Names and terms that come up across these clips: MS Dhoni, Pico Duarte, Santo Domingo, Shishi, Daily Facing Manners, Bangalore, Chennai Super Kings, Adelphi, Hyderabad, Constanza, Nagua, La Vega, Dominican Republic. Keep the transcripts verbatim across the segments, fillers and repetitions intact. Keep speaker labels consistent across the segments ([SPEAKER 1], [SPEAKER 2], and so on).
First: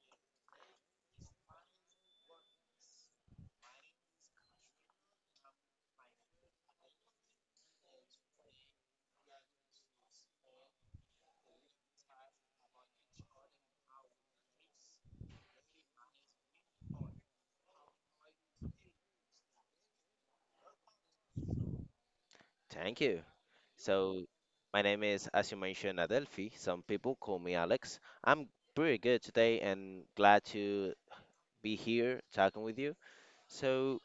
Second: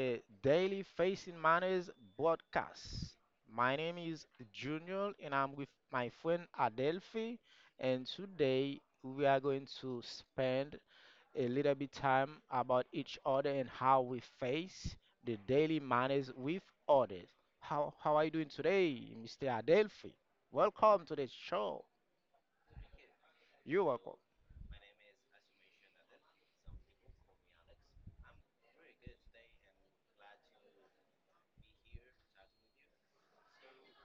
[SPEAKER 1] the Daily Facing Manners podcast. My name is Junior and I'm with my friend Adelphi and today we are going to spend a little bit time about each other and how we face the daily manners with others. How how are you doing today, mister Adelphi? Welcome to the show.
[SPEAKER 2] Thank you.
[SPEAKER 1] You're welcome.
[SPEAKER 2] So, my name is, as you mentioned, Adelphi. Some people call me Alex. I'm pretty good today and glad to be here talking with you. So,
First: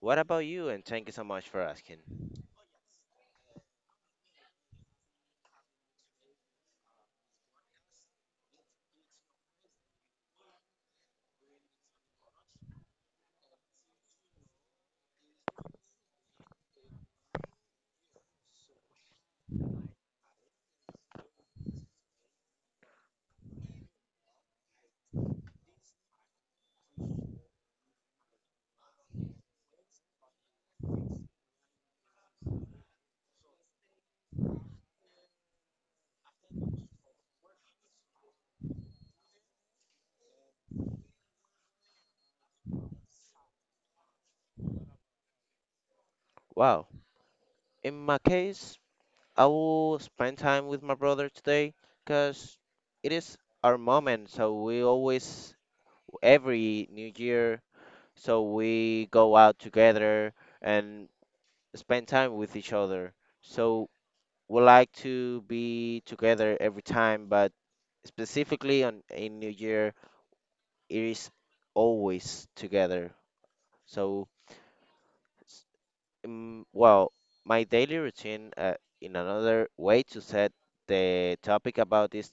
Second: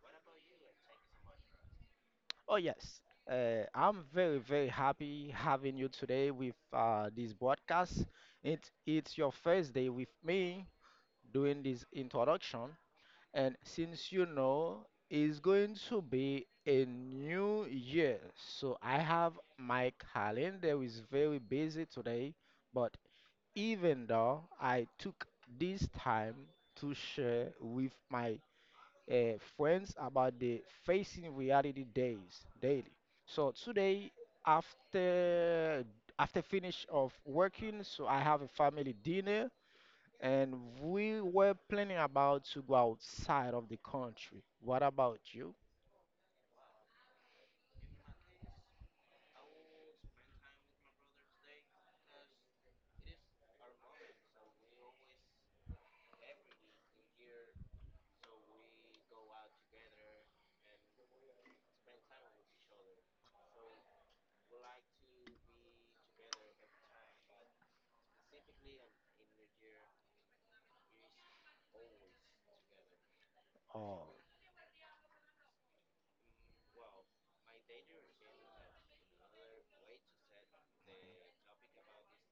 [SPEAKER 2] what about you? And thank you so much for asking.
[SPEAKER 1] Oh, yes. Uh, I'm very, very happy having you today with uh, this broadcast. It, it's your first day with me doing this introduction. And since you know, it's going to be a new year. So I have my calendar is very busy today. But even though I took this time to share with my uh, friends about the facing reality days daily. So today, after after finish of working, so I have a family dinner, and we were planning about to go outside of the country. What about you?
[SPEAKER 2] Wow. In my case, I will spend time with my brother today because it is our moment. So, we always, every new year, so we go out together and spend time with each other. So, would like to be together every time, but specifically on a New Year, it is always together.
[SPEAKER 1] Oh,
[SPEAKER 2] So, s- um, well, my daily routine, uh, in another way to set the topic about this,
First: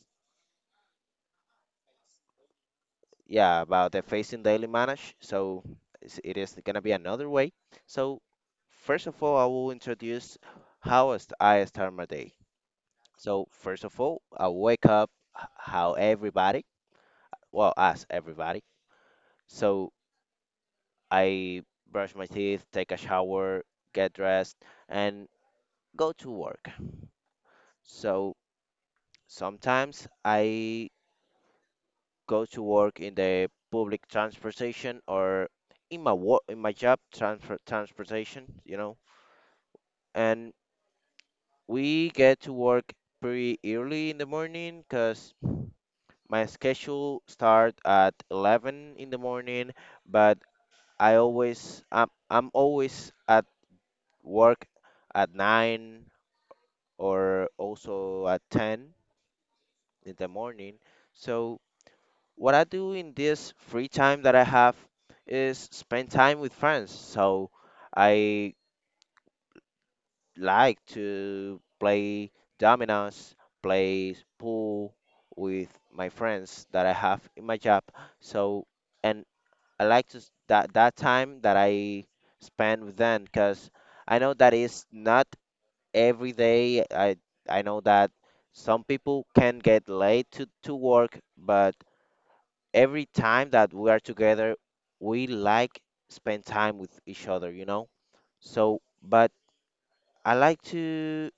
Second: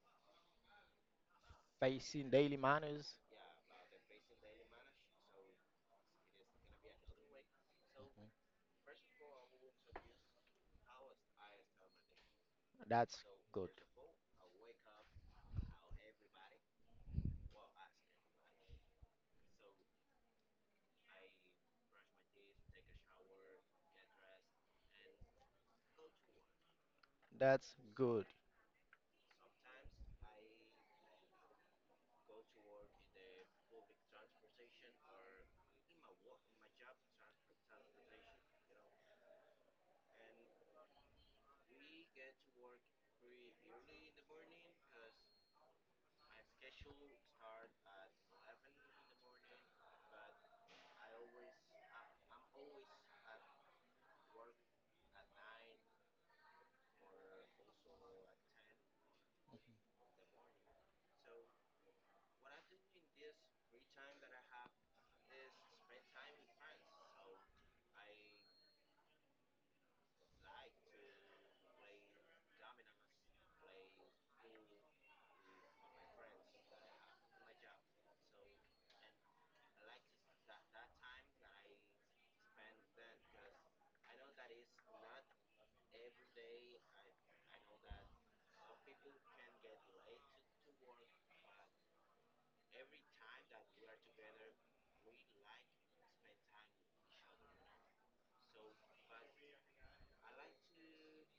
[SPEAKER 1] facing daily manners.
[SPEAKER 2] yeah, about the facing daily manage. So, it's- it is gonna be another way. So, first of all, I will introduce how I st- I start my day.
[SPEAKER 1] That's
[SPEAKER 2] So,
[SPEAKER 1] good.
[SPEAKER 2] first of all, I wake up h- how everybody, well, us everybody. So I brush my teeth, take a shower, get dressed, and go to work.
[SPEAKER 1] That's good.
[SPEAKER 2] So sometimes I go to work in the public transportation or in my work in my job transfer transportation, you know. And we get to work pretty early in the morning because my schedule start at eleven in the morning, but I always I'm, I'm, always at work at nine or also at ten in the morning. So what I do in this free time that I have is spend time with friends. So I like to play dominoes, play pool with my friends that I have in my job. So and I like to s- that that time that I spend with them because I know that is not every day. I I know that some people can get late to, to work, but every time that we are together, we like spend time with each other, you know? So, but I like to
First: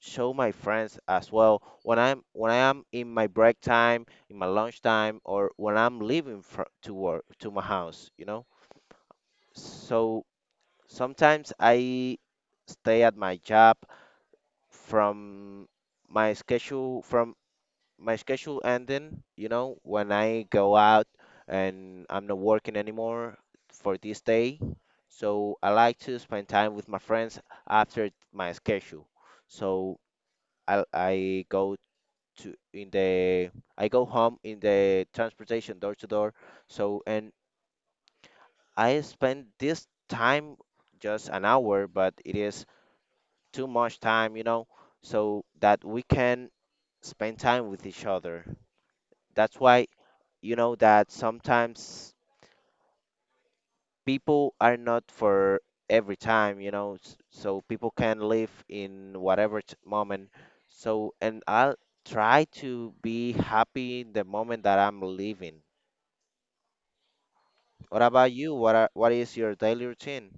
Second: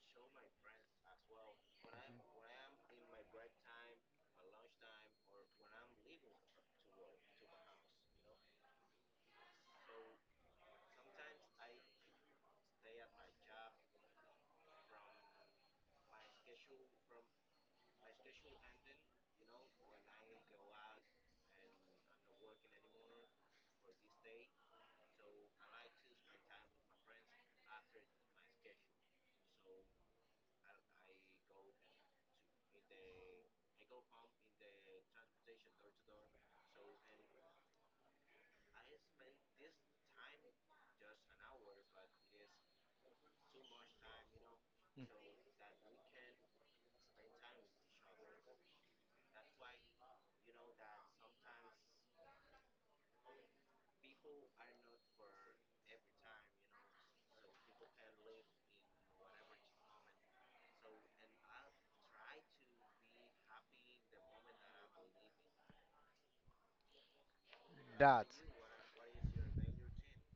[SPEAKER 2] show my friends as well when I'm when I am in my break time, in my lunch time, or when I'm leaving fro to work to my house, you know? So sometimes I stay at my job from my schedule from my schedule ending, you know, when I go out and I'm not working anymore for this day. So I like to spend time with my friends after my schedule. So I I go to in the I go home in the transportation door to door. So and I spend this time just an hour, but it is too much time, you know, so that we can spend time with each other. That's why you know that sometimes people are not for every time, you know, s- so people can live in whatever t- moment. So, and I'll try to be happy in the moment that I'm living. What
[SPEAKER 1] That
[SPEAKER 2] about you? What are, what is your daily routine?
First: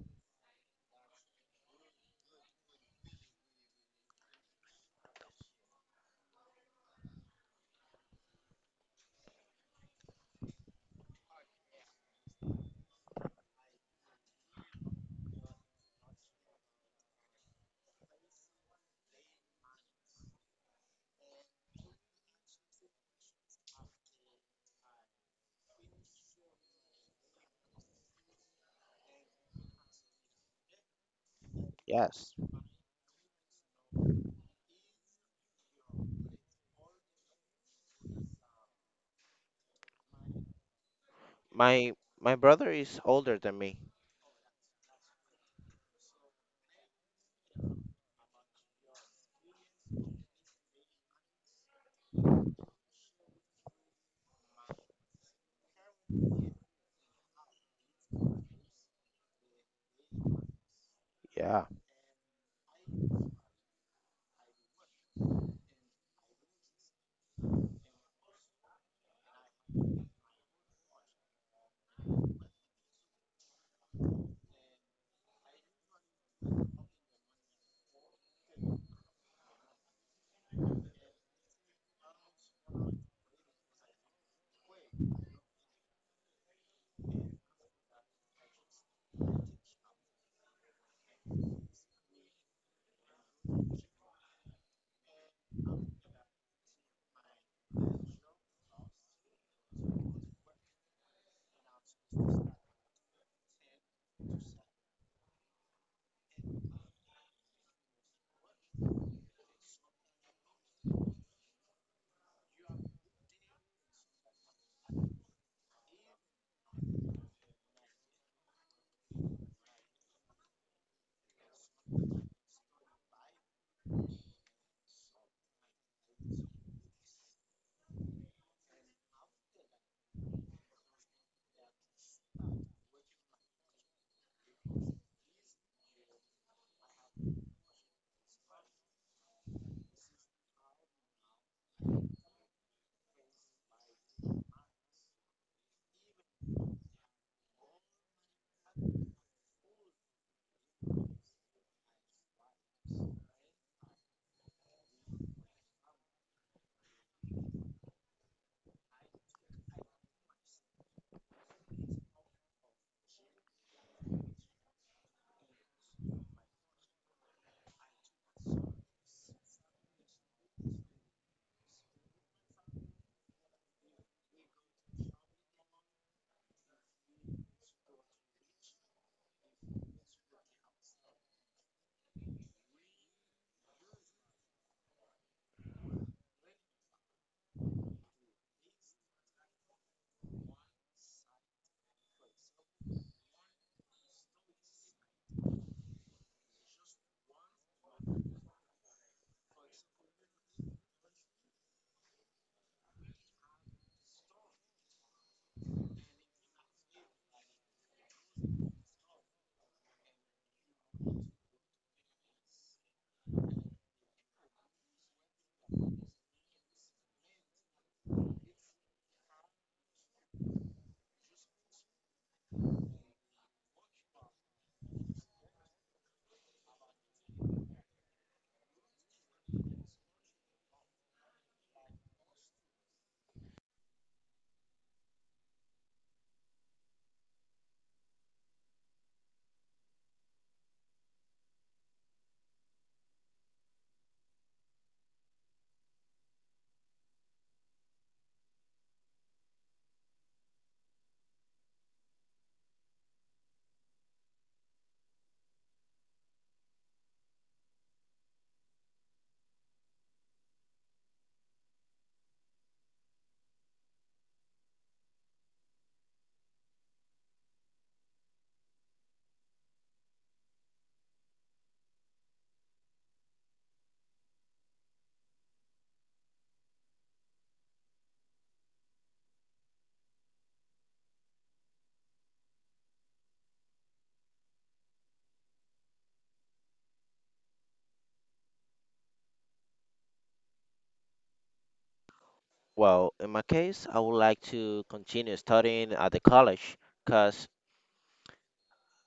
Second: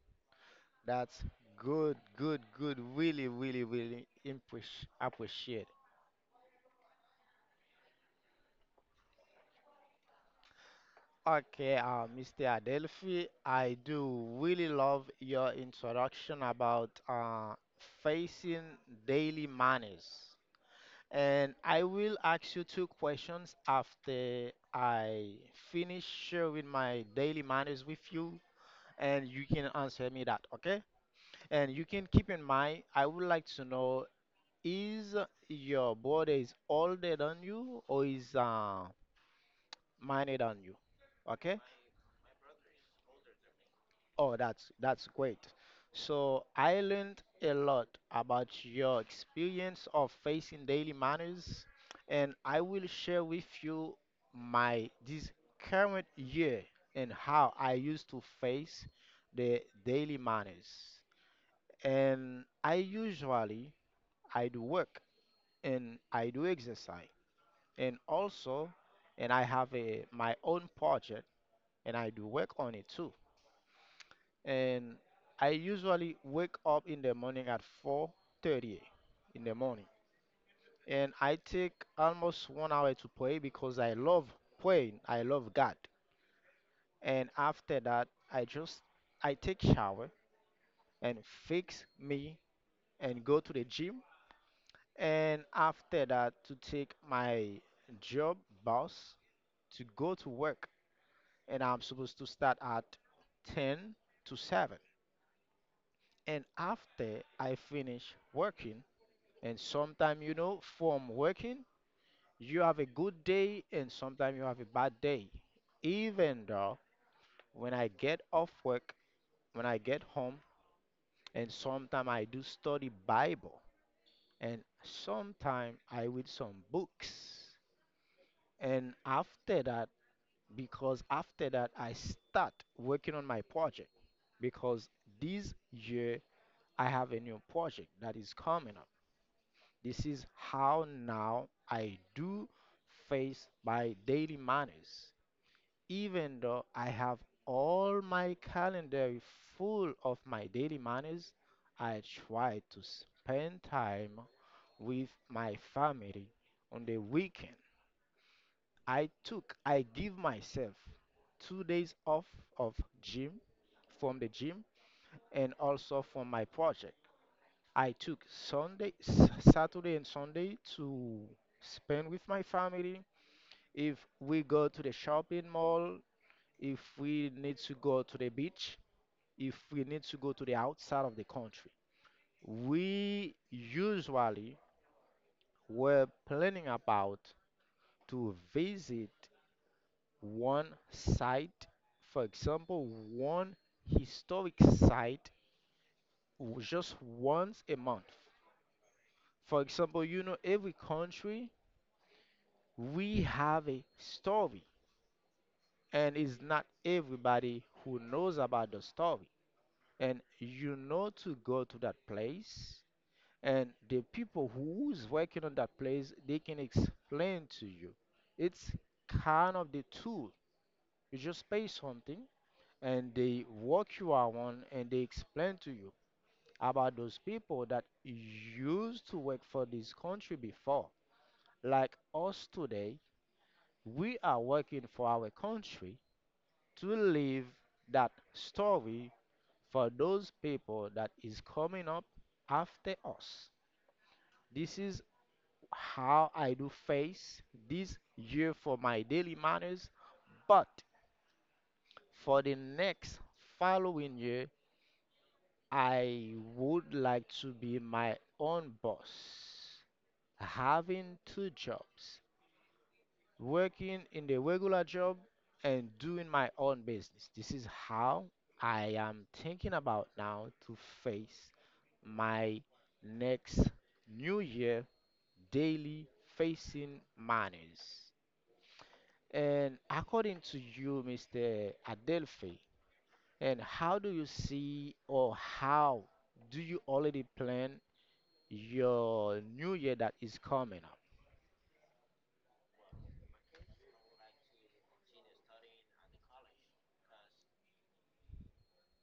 [SPEAKER 1] that's good, good, good. Really, really, really impress appreciate. Okay, uh, mister Adelphi, I do really love your introduction about uh, facing daily manners. And I will ask you two questions after I finish sharing my daily manners with you, and you can answer me that, okay? And you can keep
[SPEAKER 2] Yes.
[SPEAKER 1] in mind, I would like to know is your brother is older than you or is uh, minor than you? Okay?
[SPEAKER 2] My my brother is older than me.
[SPEAKER 1] Oh, that's that's great. So I learned a lot about your experience of facing daily matters, and I will share with you my this current year and how I used to face the daily matters.
[SPEAKER 2] Yeah.
[SPEAKER 1] And I usually I do work and I do exercise and also and I have a my own project and I do work on it too. And I usually wake up in the morning at four thirty in the morning, and I take almost one hour to pray because I love praying. I love God, and after that, I just I take shower and fix me and go to the gym, and after that to take my job bus to go to work, and I'm supposed to start at ten to seven. And after I finish working, and sometimes, you know, from working, you have a good day and sometimes you have a bad day. Even though when I get off work, when I get home, and sometimes I do study Bible and sometimes I read some books. And after that, because after that I start working on my project because this year I have a new project that is coming up. This is how now I do face my daily manners, even though I have all my calendar full of my daily manners. I try to spend time with my family on the weekend. I took, I give myself two days off of gym from the gym and also from my project. I took Sunday, S- Saturday, and Sunday to spend with my family. If we go to the shopping mall, if we need to go to the beach, if we need to go to the outside of the country, we usually were planning about to visit one site, for example, one historic site w- just once a month. For example, you know, every country we have a story and it's not everybody who knows about the story and you know to go to that place and the people who's working on that place they can explain to you it's kind of the tool you just pay something and they walk you around and they explain to you about those people that used to work for this country before like us today we are working for our country to leave that story for those people that is coming up after us. This is how I do face this year for my daily manners, but for the next following year, I would like to be my own boss, having two jobs working in the regular job and doing my own business. This is how I am thinking about now to face my next new year daily facing manners. And according to you, mister Adelphi, and how do you see or how do you already plan your new year that is coming up?
[SPEAKER 2] Well, in my case, I would like to continue studying at the college because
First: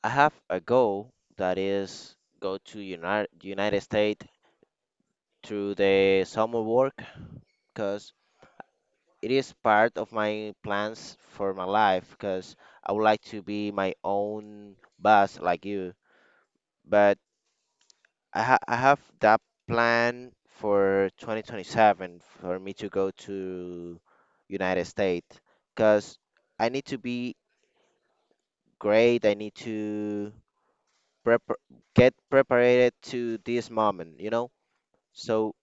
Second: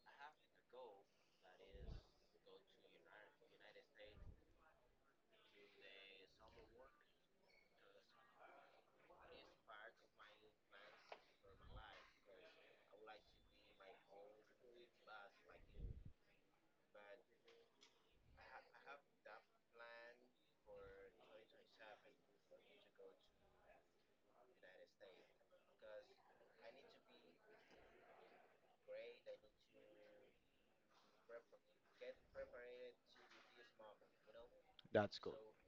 [SPEAKER 2] I have a goal that is go to United United States through the summer work because it is part of my plans for my life because I would like to be my own boss like you. But I ha I have that plan for twenty twenty-seven for me to go to United States because I need to be great. I need to prep get prepared to this moment, you know?
[SPEAKER 1] That's good.
[SPEAKER 2] So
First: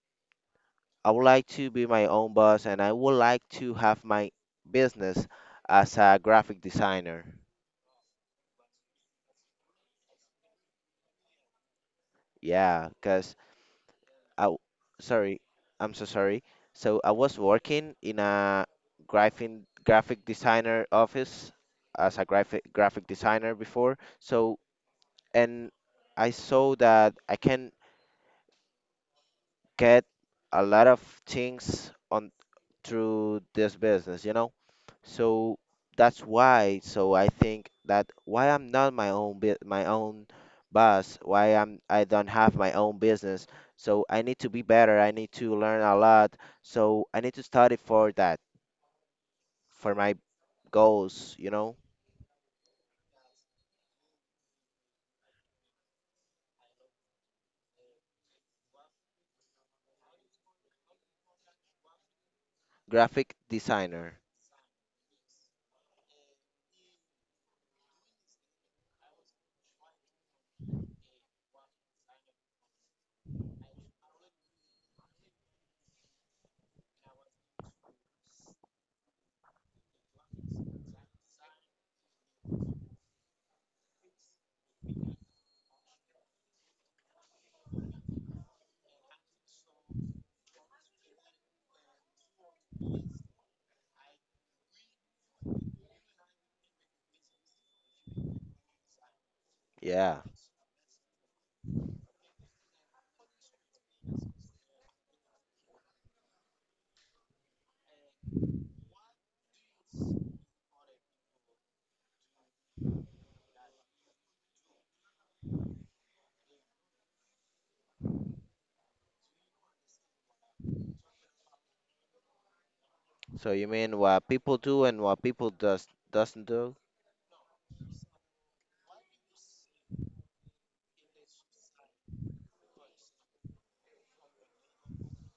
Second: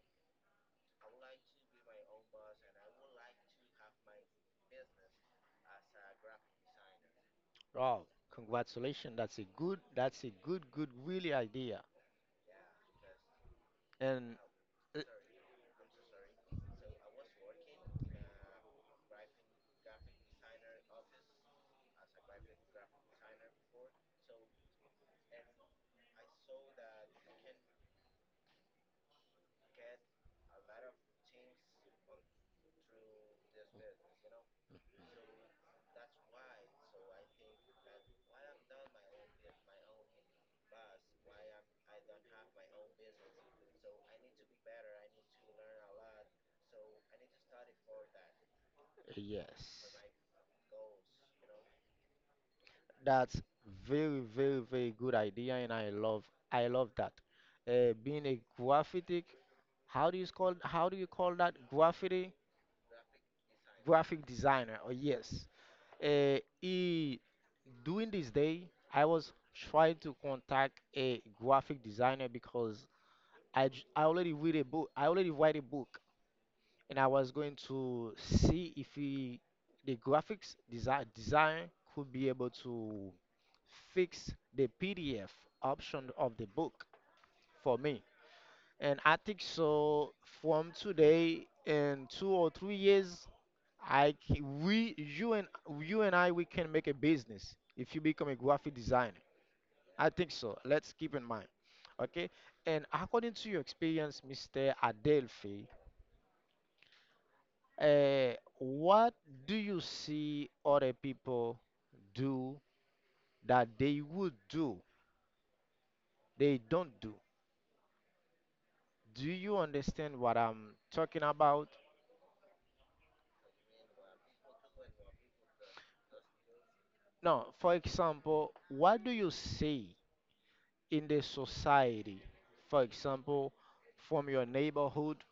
[SPEAKER 2] I would like to be my own boss and I would like to have my business as a graphic designer.
[SPEAKER 1] Wow, congratulations. That's a good, that's a good, good, really idea.
[SPEAKER 2] Yeah, because
[SPEAKER 1] And
[SPEAKER 2] I, w-
[SPEAKER 1] uh,
[SPEAKER 2] sorry, I'm so sorry. So I was working in a graphic graphic designer office as a graphic graphic designer before. So and I saw that I can get a lot of things on through this business, you know? So that's why. So I think that why I'm not my own bu- my own boss. Why I'm I don't have my own business. So I need to be better. I need to learn a lot. So I need to study for that
[SPEAKER 1] yes,
[SPEAKER 2] for my goals. You know,
[SPEAKER 1] that's very, very, very good idea. And I love, I love that. Uh, being a graphic, how do you call, how do you call that? Graffiti,
[SPEAKER 2] graphic designer.
[SPEAKER 1] graphic designer. Oh yes. Uh, he, during this day, I was trying to contact a graphic designer because I, j- I already read a book. I already write a book and I was going to see if we, the graphics design design could be able to fix the P D F option of the book for me. And I think so from today in two or three years, I c- we you and you and I we can make a business if you become a graphic designer. I
[SPEAKER 2] Yeah.
[SPEAKER 1] think so. Let's keep in mind. Okay. And according to your experience, mister Adelphi, Uh, what do you see other people do that they would do, they don't do? Do you understand what I'm talking about?
[SPEAKER 2] So you mean what people do and what people does doesn't do?
[SPEAKER 1] No, for example, what do you see in the society? For example, from your neighborhood,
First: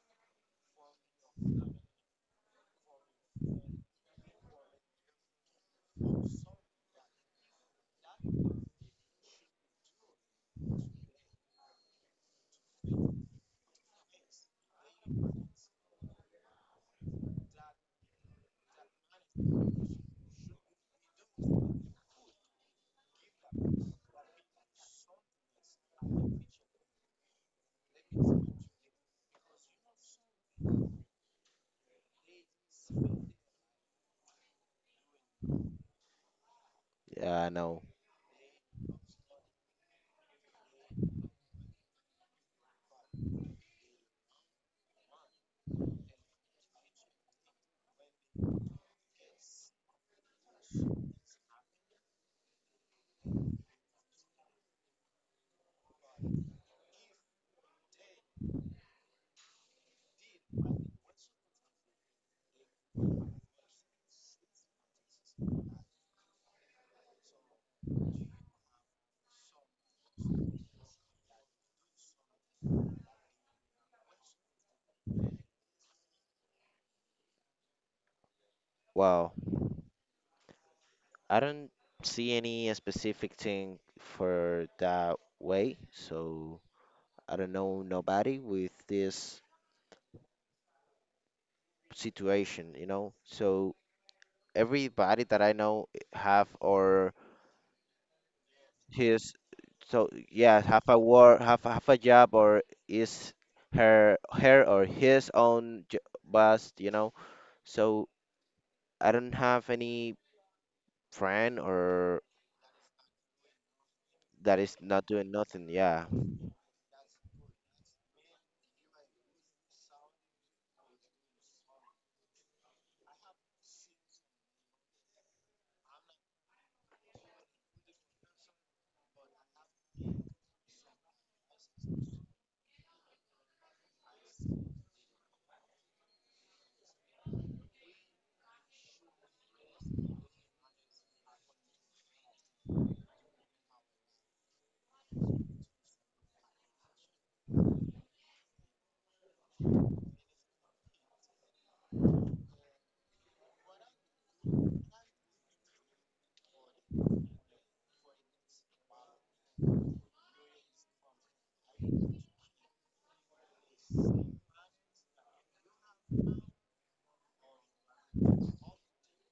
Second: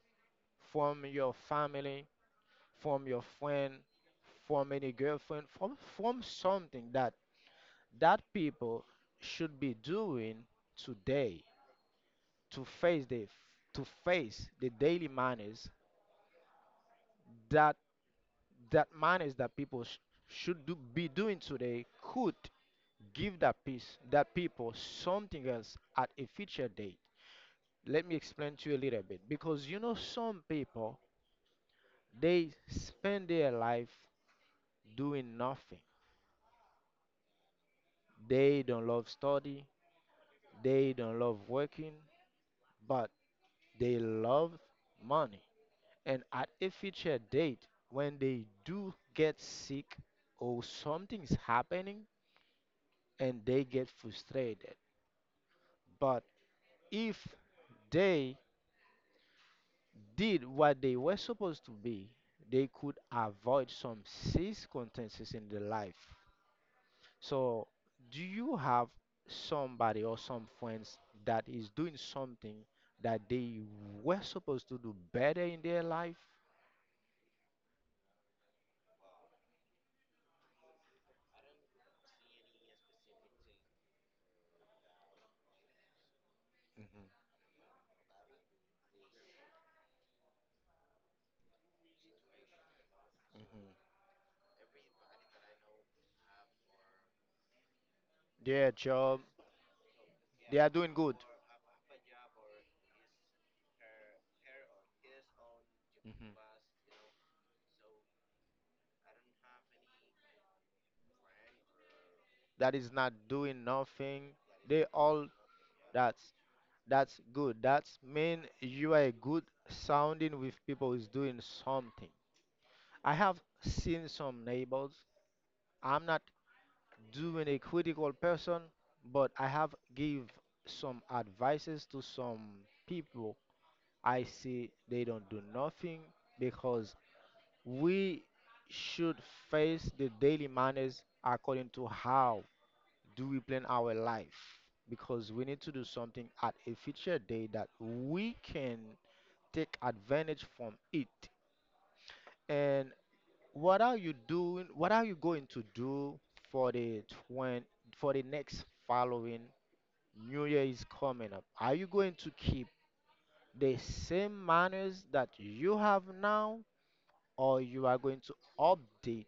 [SPEAKER 1] from your family, from your friend, from any girlfriend, from, from something that that people should be doing today to face the to face the daily manners that that manners that people sh- should do, be doing today could give that peace that people something else at a future date. Let me explain to you a little bit because you know some people they spend their life doing nothing,
[SPEAKER 2] Yeah, I know.
[SPEAKER 1] they don't love study, they don't love working, but they love money, and at a future date when they do get sick or something's happening and they get frustrated. But if they did what they were supposed to be, they could avoid some circumstances in their life. So, do you have somebody or some friends that is doing something that they were supposed to do better in their life?
[SPEAKER 2] Wow. I don't see any specific thing for that way. So.
[SPEAKER 1] Hmm.
[SPEAKER 2] I don't know nobody with this situation, you know.
[SPEAKER 1] Hmm.
[SPEAKER 2] So everybody that I know have or
[SPEAKER 1] Their job.
[SPEAKER 2] his so
[SPEAKER 1] They
[SPEAKER 2] yeah
[SPEAKER 1] are
[SPEAKER 2] have
[SPEAKER 1] doing
[SPEAKER 2] a
[SPEAKER 1] good.
[SPEAKER 2] work have have a job or is her her or his own j- boss, you know. So I don't have any friend or
[SPEAKER 1] That is not doing nothing.
[SPEAKER 2] that is
[SPEAKER 1] They
[SPEAKER 2] not
[SPEAKER 1] all
[SPEAKER 2] doing nothing. Yeah.
[SPEAKER 1] that's that's good. That's mean you are a good sounding with people who's doing something. I have seen some neighbors. I'm not doing a critical person, but I have give some advices to some people. I see they don't do nothing because we should face the daily manners according to how do we plan our life because we need to do something at a future day that we can take advantage from it. And what are you doing? What are you going to do for the twenty, for the next following New Year is coming up? Are you going to keep the same manners that you have now or you are going to update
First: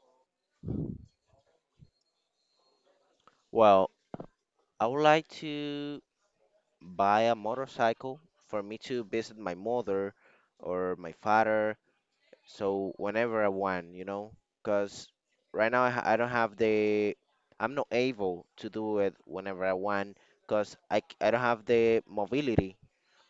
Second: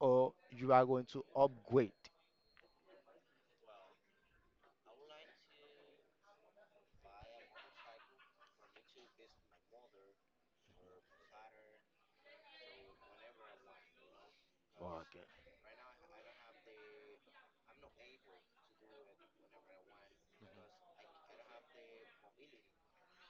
[SPEAKER 1] or you are going to upgrade.
[SPEAKER 2] Well, I would like to buy a motorcycle for me to visit my mother or my father so whenever I want, you know, because
[SPEAKER 1] Okay.
[SPEAKER 2] right now I, ha- I don't have the, I'm not able to do it whenever I want, because I, c- I don't have the mobility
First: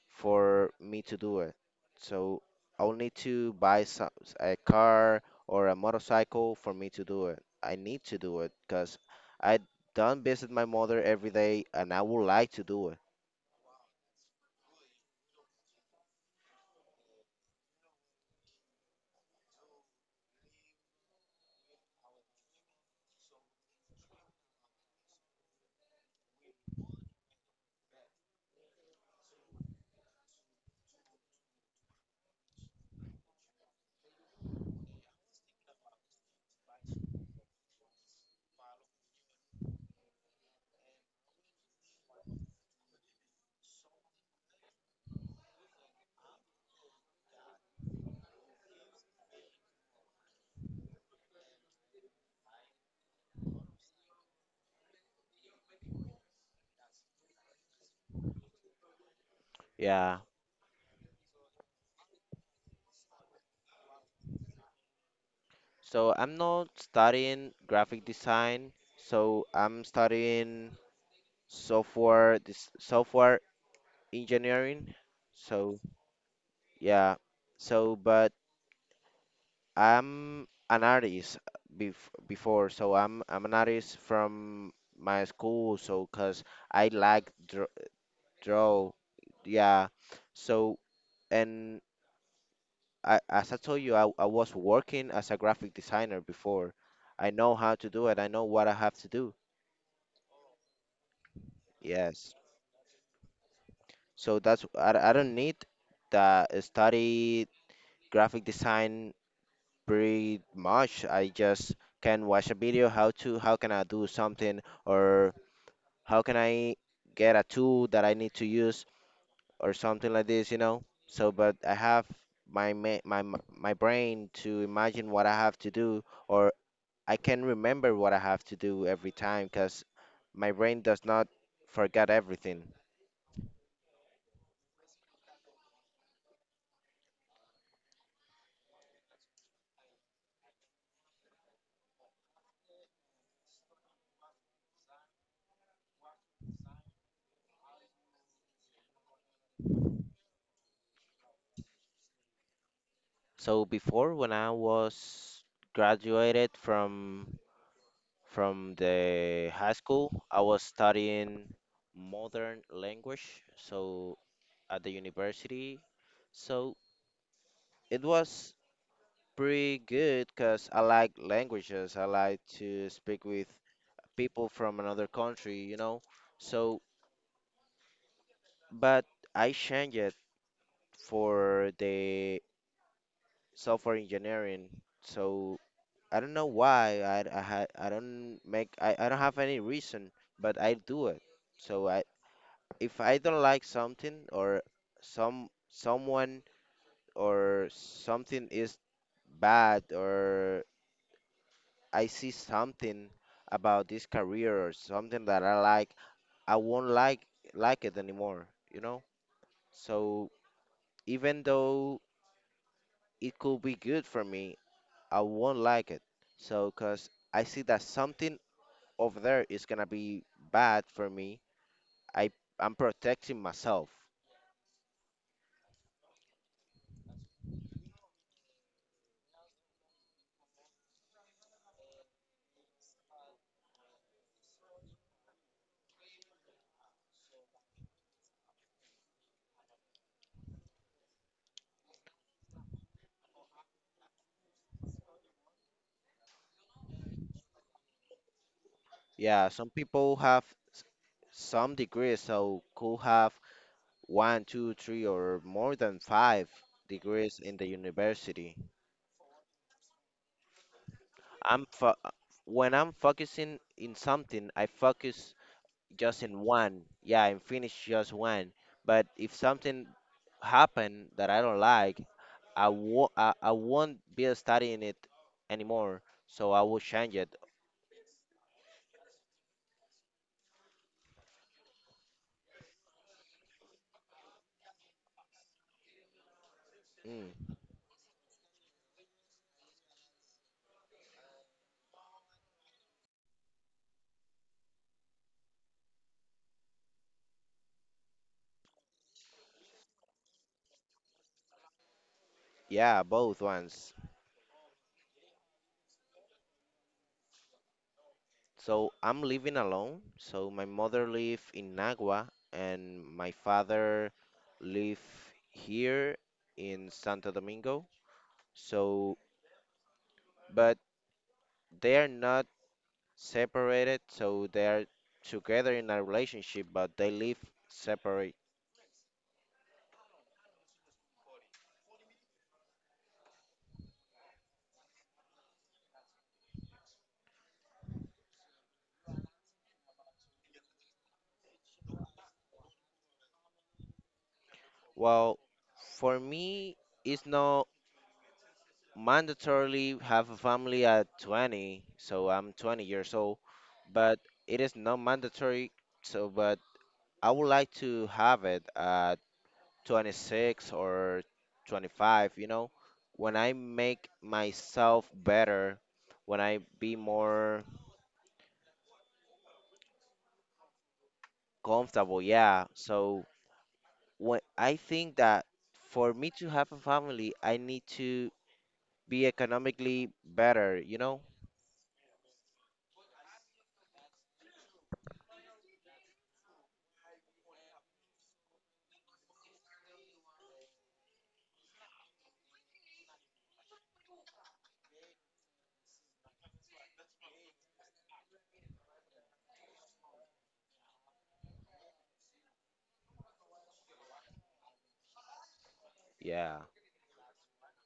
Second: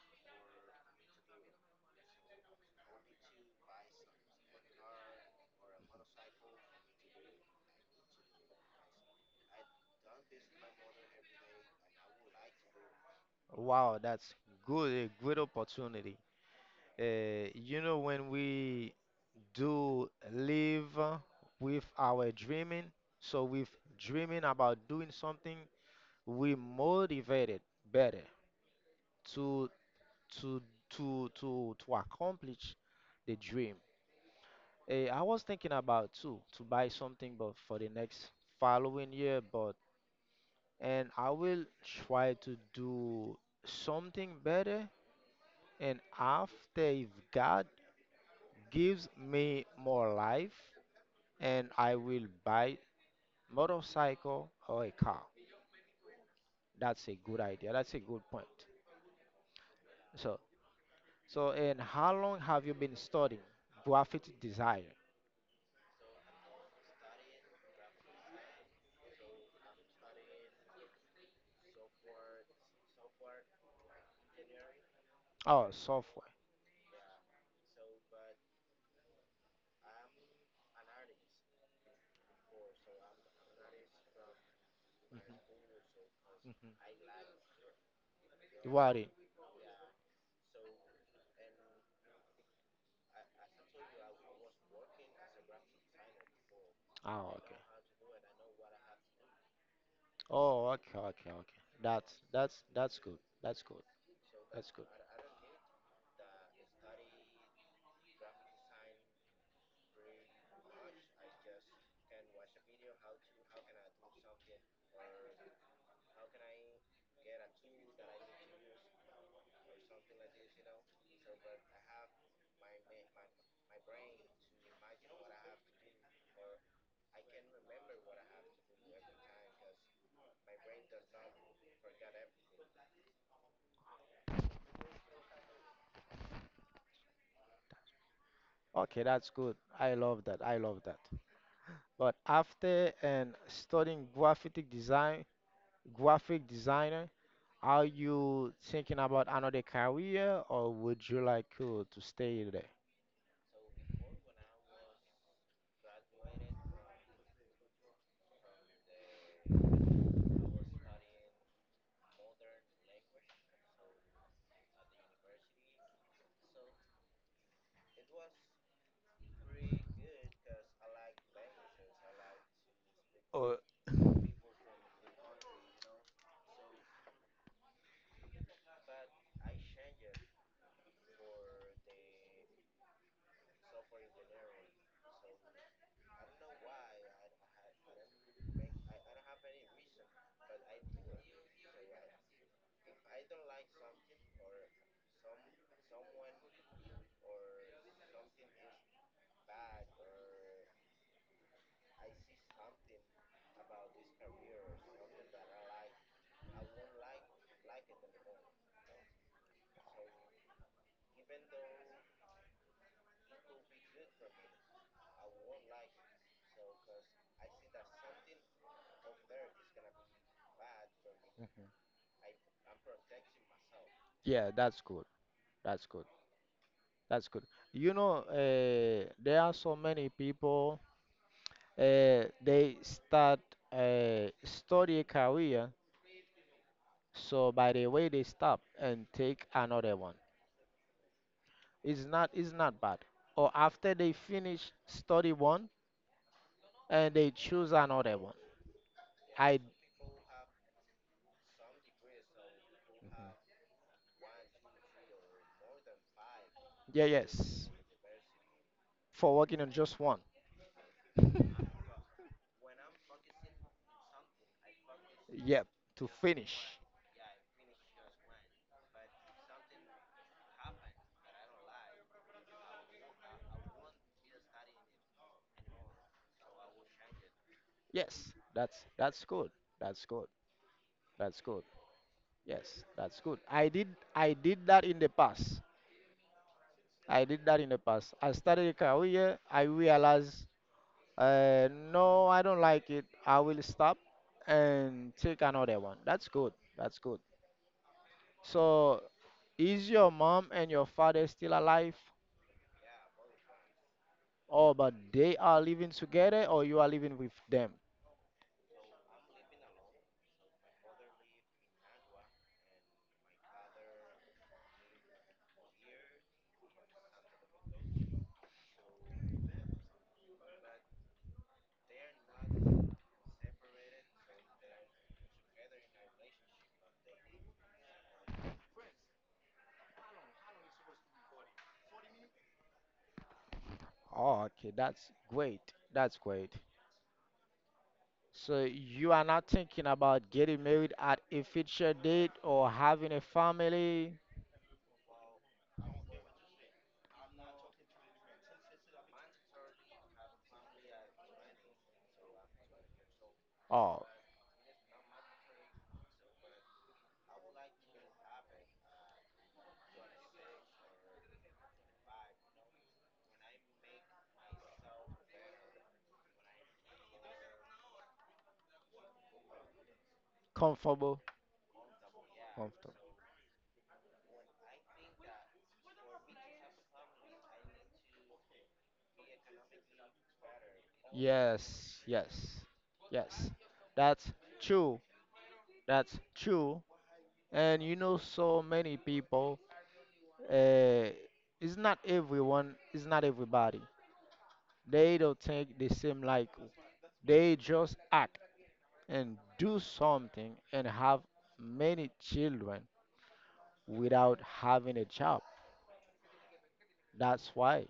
[SPEAKER 2] for me to do it. So I'll need to buy some, a car or a motorcycle for me to do it. I need to do it because I don't visit my mother every day and I would like to do it.
[SPEAKER 1] Wow, that's good, a great opportunity. Uh, you know, when we do live uh, with our dreaming, so with dreaming about doing something, we motivated better to to to to to accomplish the dream. Eh, I was thinking about too to buy something, but for the next following year, but and I will try to do something better. And after, if God gives me more life, and I will buy motorcycle or a car. That's a good idea. That's a good point.
[SPEAKER 2] Yeah.
[SPEAKER 1] So, so and how long have you been studying graphic design?
[SPEAKER 2] So I'm not studying graphic design. So I'm studying software this software engineering,
[SPEAKER 1] Oh,
[SPEAKER 2] so
[SPEAKER 1] software.
[SPEAKER 2] yeah, so but I'm an artist bef- before, so i'm i'm an artist from my school, so because
[SPEAKER 1] Mhm.
[SPEAKER 2] I like draw,
[SPEAKER 1] You
[SPEAKER 2] draw,
[SPEAKER 1] are.
[SPEAKER 2] yeah. So and I, as I told you I, I was working as a graphic designer before. I
[SPEAKER 1] Oh,
[SPEAKER 2] know
[SPEAKER 1] okay.
[SPEAKER 2] how to do it. I know what I have to do,
[SPEAKER 1] Oh, okay, okay, okay. That's
[SPEAKER 2] yes.
[SPEAKER 1] that's that's good. That's good.
[SPEAKER 2] So that's
[SPEAKER 1] That's good.
[SPEAKER 2] i, I don't need the study graphic design pretty much. I just can watch a video how to how can I do something or how can I get a tool that I need to use or something like this, you know. So, but I have my ma- my m- my brain to imagine what I have to do or I can remember what I have to do every time because my brain does not forget everything.
[SPEAKER 1] Okay, that's good. I love that. I love that. But after and studying graphic design, graphic designer, are you thinking about another career or would you like uh, to stay there?
[SPEAKER 2] So before, when I was graduated from from the high school. I was studying modern language, so at the university. So it was pretty good because I like languages. I like to speak with
[SPEAKER 1] Oh,
[SPEAKER 2] people from another country, you know. So, but I changed it for the software engineering. So I don't know why. I I, ha- I don't make I, I don't have any reason, but I do it. So I if I don't like something or some someone or something is bad or I see something about this career or something that I like, I won't like like it anymore, you know? So even though it could be good for me, I won't like it. So cuz I see that something over there is going to be bad for me, I I'm protecting myself.
[SPEAKER 1] yeah, that's good. That's good. That's good. You know, uh, there are so many people, uh, they start uh, study a career, so by the way they stop and take another one. It's not, it's not bad. Or after they finish study one and they choose another one.
[SPEAKER 2] Yeah,
[SPEAKER 1] I
[SPEAKER 2] some people have s- some degrees, so could have one, two, three, or more than five
[SPEAKER 1] yeah
[SPEAKER 2] degrees in the
[SPEAKER 1] yes
[SPEAKER 2] university.
[SPEAKER 1] for working on just one.
[SPEAKER 2] I'm fo- when I'm focusing in something, I focus
[SPEAKER 1] Yep, to
[SPEAKER 2] just in
[SPEAKER 1] finish.
[SPEAKER 2] one. Yeah, and finish just one. But if something happen that I don't like, I won't I, I won't be studying it anymore. So I will change it.
[SPEAKER 1] Yes, that's that's good. That's good. That's good. Yes, that's good. I did I did that in the past. I did
[SPEAKER 2] Mm,
[SPEAKER 1] that in the past. I started a career. I realized uh, no, I don't like it. I will stop and take another one. That's good. That's good. So, is your mom and your father still alive,
[SPEAKER 2] yeah, both ones.
[SPEAKER 1] or but they are living together, or you are living with them?
[SPEAKER 2] So I'm living alone. So my mother live in Nagua and my father live here in Santo Domingo. So, but they are not separated. So they are together in a relationship, but they live separate.
[SPEAKER 1] Oh, okay, that's great. That's great. So you are not thinking about getting married at a future date or having a family?
[SPEAKER 2] Well, for me, it's not mandatorily have a family at twenty. So I'm twenty years old,
[SPEAKER 1] Oh,
[SPEAKER 2] but it is not mandatory. So, but I would like to have it at twenty-six or twenty-five, you know, when I make myself better, when I be more
[SPEAKER 1] comfortable.
[SPEAKER 2] comfortable, yeah.
[SPEAKER 1] Comfortable.
[SPEAKER 2] So when I think that for me to have a family, I need to be economically better, you know?
[SPEAKER 1] Yes, yes, yes. That's true. That's true. And you know, so many people, uh, it's not everyone, it's not everybody. They don't think the same like you. They just act and do something and have many children without having a job.
[SPEAKER 2] Yeah.
[SPEAKER 1] That's why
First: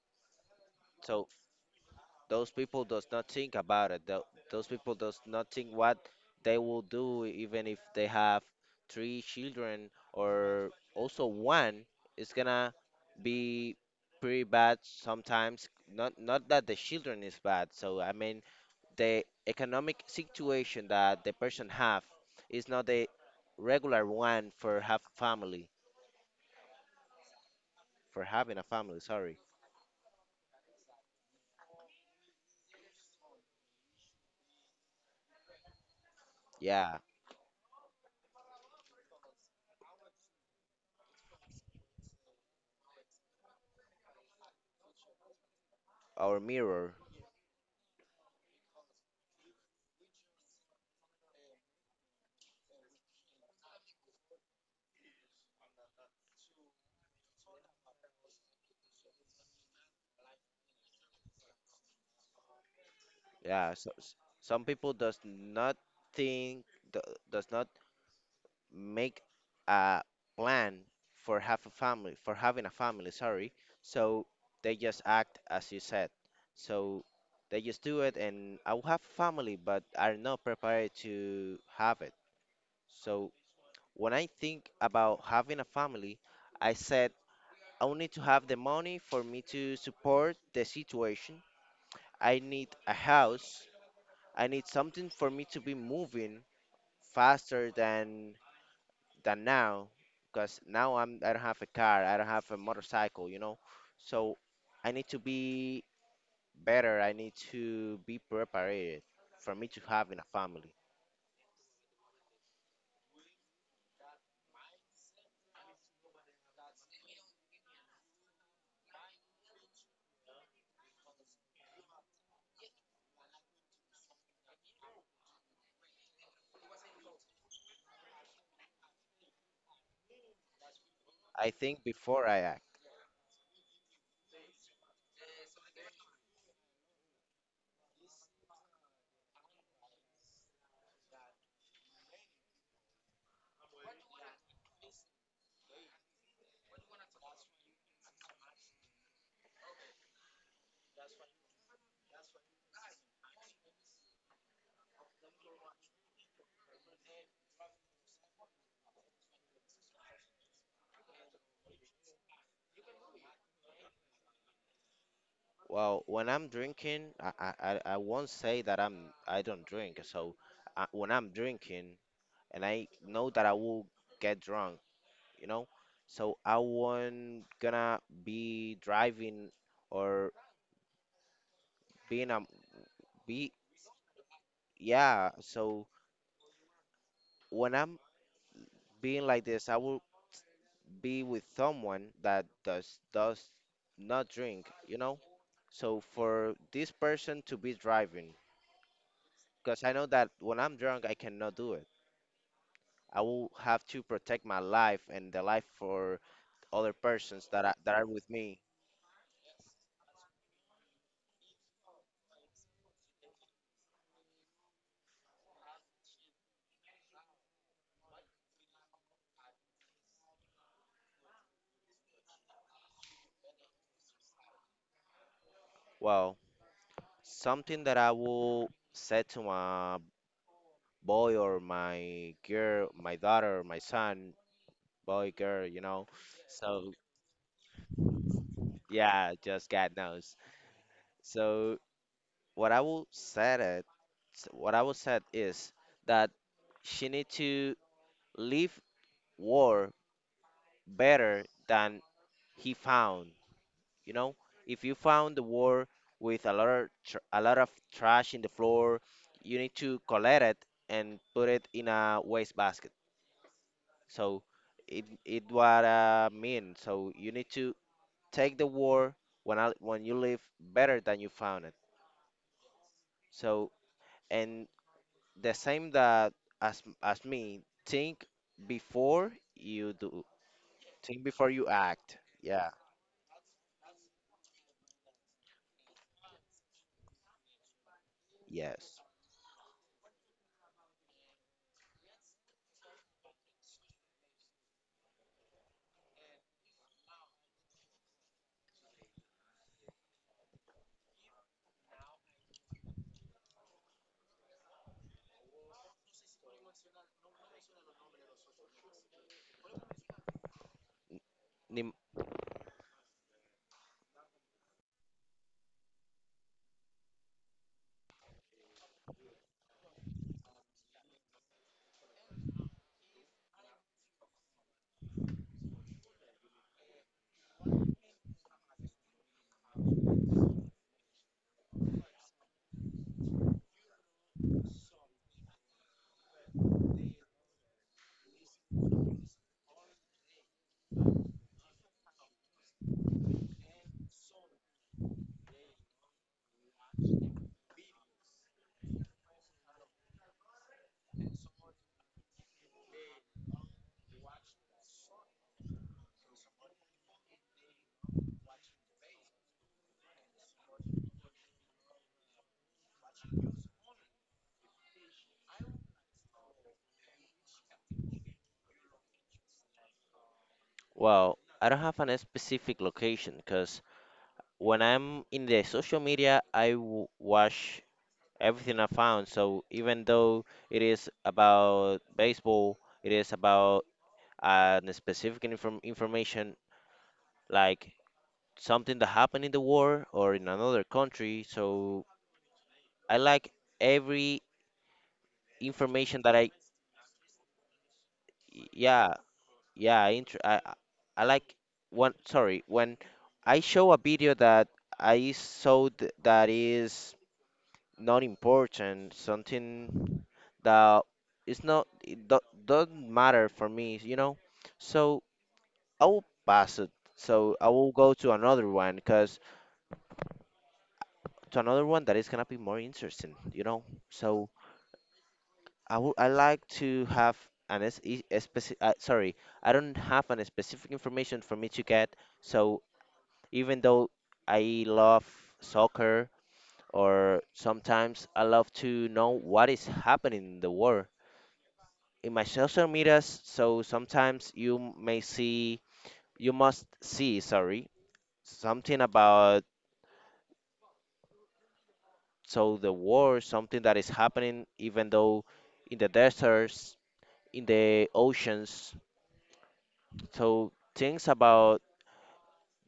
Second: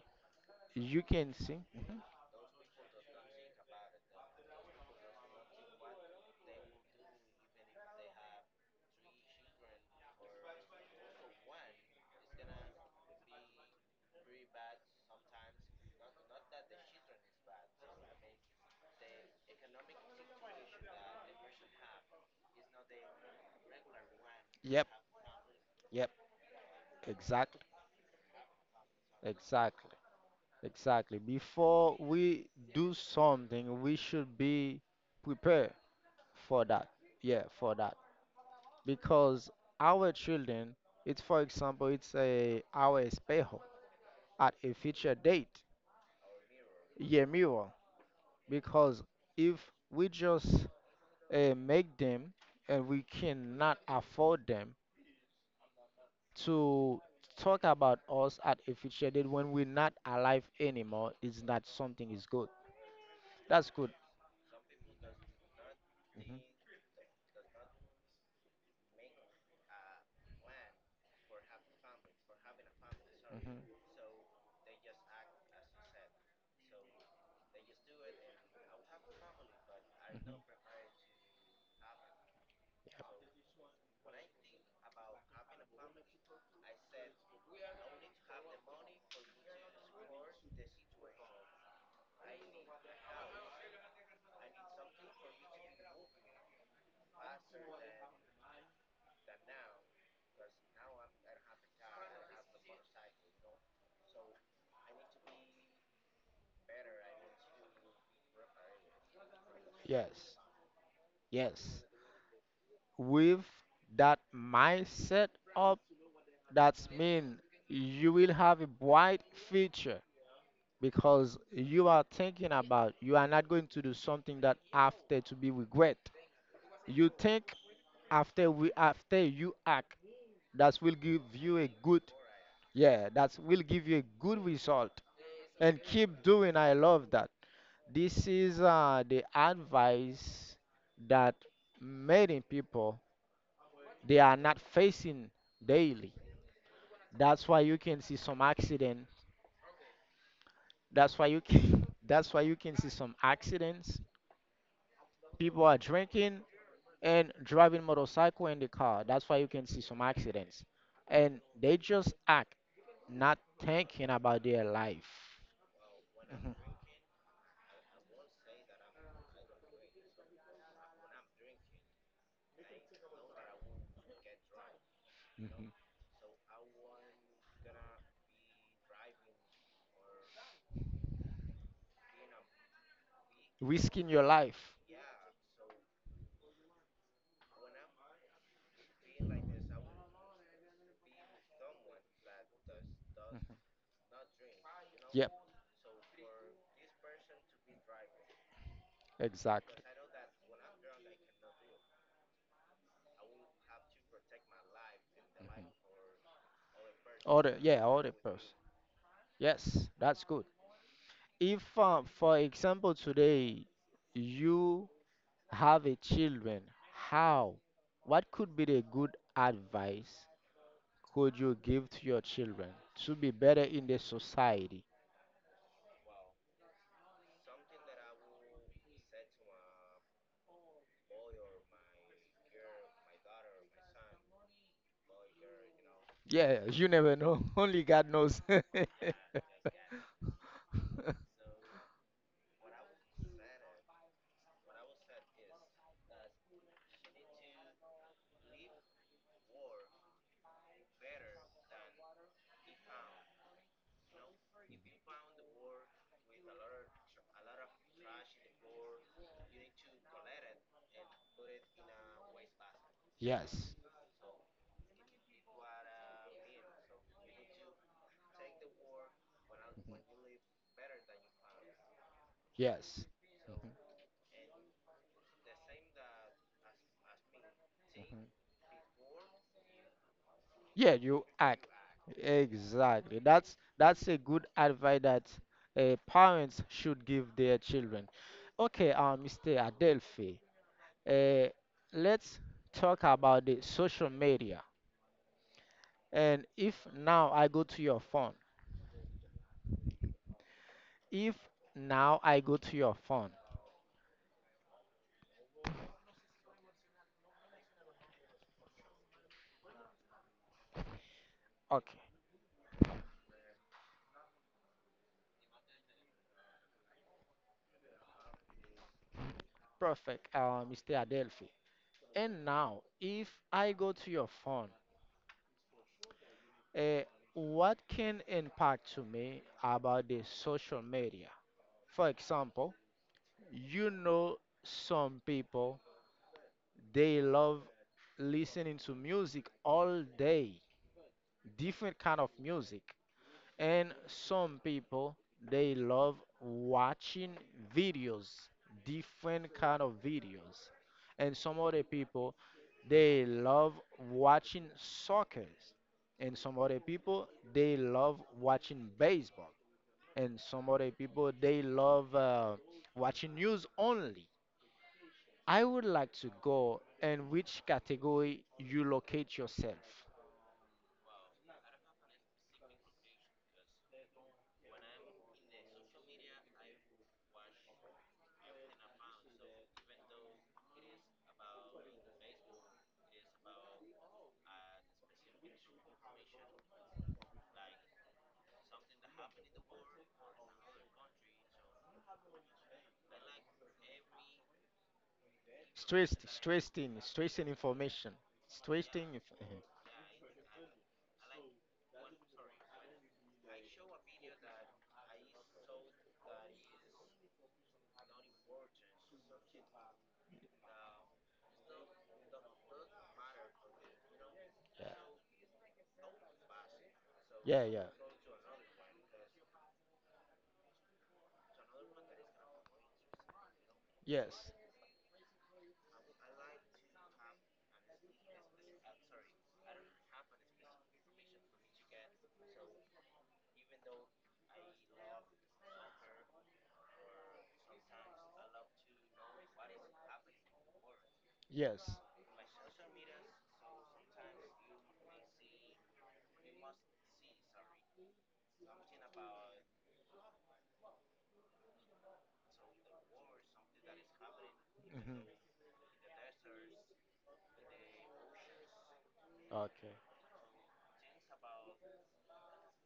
[SPEAKER 1] you
[SPEAKER 2] So
[SPEAKER 1] can see. Mhm.
[SPEAKER 2] those people does not think about it. Tho- Those people does not think what they will do even if they have three children or also one. It's gonna be pretty bad sometimes. Not not that the children is bad. So I mean the economic situation that the person have is not the regular one for
[SPEAKER 1] Yep,
[SPEAKER 2] have family
[SPEAKER 1] yep, exactly,
[SPEAKER 2] for having a family. Sorry.
[SPEAKER 1] exactly, exactly. Before we do something, we should be prepared for that.
[SPEAKER 2] Yeah,
[SPEAKER 1] Yeah, for that. Because our children, it's for example, it's a our espejo at a future date,
[SPEAKER 2] our mirror.
[SPEAKER 1] yeah, mirror. Because if we just uh, make them and we cannot afford them, to talk about us at a future date when we're not alive anymore is not something is good. That's
[SPEAKER 2] Yeah, so,
[SPEAKER 1] good.
[SPEAKER 2] s- some people does not
[SPEAKER 1] hmm
[SPEAKER 2] think do- does not make a plan for have a family for having a family,
[SPEAKER 1] hmm
[SPEAKER 2] sorry.
[SPEAKER 1] hmm
[SPEAKER 2] So they just act as you said. So they just do it and I will have a family but are not prepared to have it. So when I think about having a family, I said I will need to have the money for me to support the situation. I need a house, I need something for me to be moving faster than than now, because now I'm I don't have a car, I don't have a motorcycle, you know. So I need to be better. I need to be prepared for me to have in a
[SPEAKER 1] Yes,
[SPEAKER 2] family.
[SPEAKER 1] yes. With that mindset up, that's mean you will have a bright future because you are thinking about you are not going to do something that after to be regret. You think after we after you act, that will give
[SPEAKER 2] I
[SPEAKER 1] you a
[SPEAKER 2] think
[SPEAKER 1] good.
[SPEAKER 2] before I act.
[SPEAKER 1] Yeah, that will give you a good result and keep doing. I love that. This is uh, the advice that many people they are not facing daily. That's why you can see some accident. That's why you can, that's why you can see some accidents. People are drinking and driving motorcycle in the car. That's why you can see some accidents. And they just act not thinking about their life.
[SPEAKER 2] Well, when I'm drinking, I I, I I won't say that I'm I don't drink. So uh, when I'm drinking and I know that I will get drunk, you know.
[SPEAKER 1] Mhm.
[SPEAKER 2] So I won't gonna be driving or being a be
[SPEAKER 1] Risking your life.
[SPEAKER 2] yeah. So when I'm being like this, I will be with someone that does does not drink, you know.
[SPEAKER 1] Yep,
[SPEAKER 2] So for this person to be driving, because
[SPEAKER 1] exactly.
[SPEAKER 2] I know that when I'm drunk, I cannot do it. I will have to protect my life and the life for other persons
[SPEAKER 1] Other,
[SPEAKER 2] that are,
[SPEAKER 1] yeah,
[SPEAKER 2] that are
[SPEAKER 1] other
[SPEAKER 2] with
[SPEAKER 1] person.
[SPEAKER 2] me.
[SPEAKER 1] Yes, that's good. If, uh, for example, today you have a children, how? What could be the good advice could you give to your children to be better in the society?
[SPEAKER 2] Well, something that I will say to my boy or my girl, my daughter, my son, boy, girl, you know.
[SPEAKER 1] Yeah, you
[SPEAKER 2] So
[SPEAKER 1] never know. Only God knows.
[SPEAKER 2] yeah, just God knows. So what I will said it, what I will said is that she need to leave war better than he found. You know, if you found the war with a lot of tr- a lot of trash in the floor, you need to collect it and put it in a wastebasket.
[SPEAKER 1] Yes.
[SPEAKER 2] So it it what I mean. So you need to take the war when I,
[SPEAKER 1] Mhm.
[SPEAKER 2] when you leave better than you found it. So and the same that as as me,
[SPEAKER 1] Yes.
[SPEAKER 2] think before you do.
[SPEAKER 1] Yeah,
[SPEAKER 2] Think
[SPEAKER 1] you
[SPEAKER 2] before
[SPEAKER 1] act.
[SPEAKER 2] you act. Yeah.
[SPEAKER 1] Exactly. That's that's a good advice that uh, parents should give their children. Okay,
[SPEAKER 2] Yes.
[SPEAKER 1] uh, mister Adelphi, uh, let's talk about the social media. And if now I go to your phone, if now I go to your phone,
[SPEAKER 2] Nim-
[SPEAKER 1] okay, perfect, uh, mister Adelphi. And now, if I go to your phone, uh, what can impact to me about the social media? For example, you know, some people they love listening to music all day, different kind of music, and some people they love watching videos, different kind of videos, and some other people they love watching soccer, and some other people they love watching baseball, and some other people they love uh, watching news only. I would like to go and which category you locate yourself.
[SPEAKER 2] Wow, I don't have a specific location because when I'm in the social media, I w watch everything I found. So even though it is about baseball, it is about and specific inform- information like something that happened in the war or in another country. So I like every information
[SPEAKER 1] Stressed,
[SPEAKER 2] that I,
[SPEAKER 1] stressing, stressing information. Stressing.
[SPEAKER 2] yeah,
[SPEAKER 1] Inf- mhm.
[SPEAKER 2] yeah, I, inter- I, I I like one, sorry, when I show a video that I saw th- that is not important, something that is not, it do- doesn't matter for me, you know? So I will pass it. So
[SPEAKER 1] yeah,
[SPEAKER 2] I
[SPEAKER 1] yeah, yeah.
[SPEAKER 2] will go to another one because to another one that is gonna be more interesting, you know. So
[SPEAKER 1] Yes,
[SPEAKER 2] I would I like to have an es- e- a speci- uh, sorry, I don't have an specific information for me to get. So even though I love soccer or sometimes I love to know what is happening in the world
[SPEAKER 1] yes.
[SPEAKER 2] in my social medias, so sometimes you m- may see you must see, sorry, something about so the war, something that is happening even
[SPEAKER 1] hmm
[SPEAKER 2] though in the desert in the oceans.
[SPEAKER 1] Okay.
[SPEAKER 2] So things about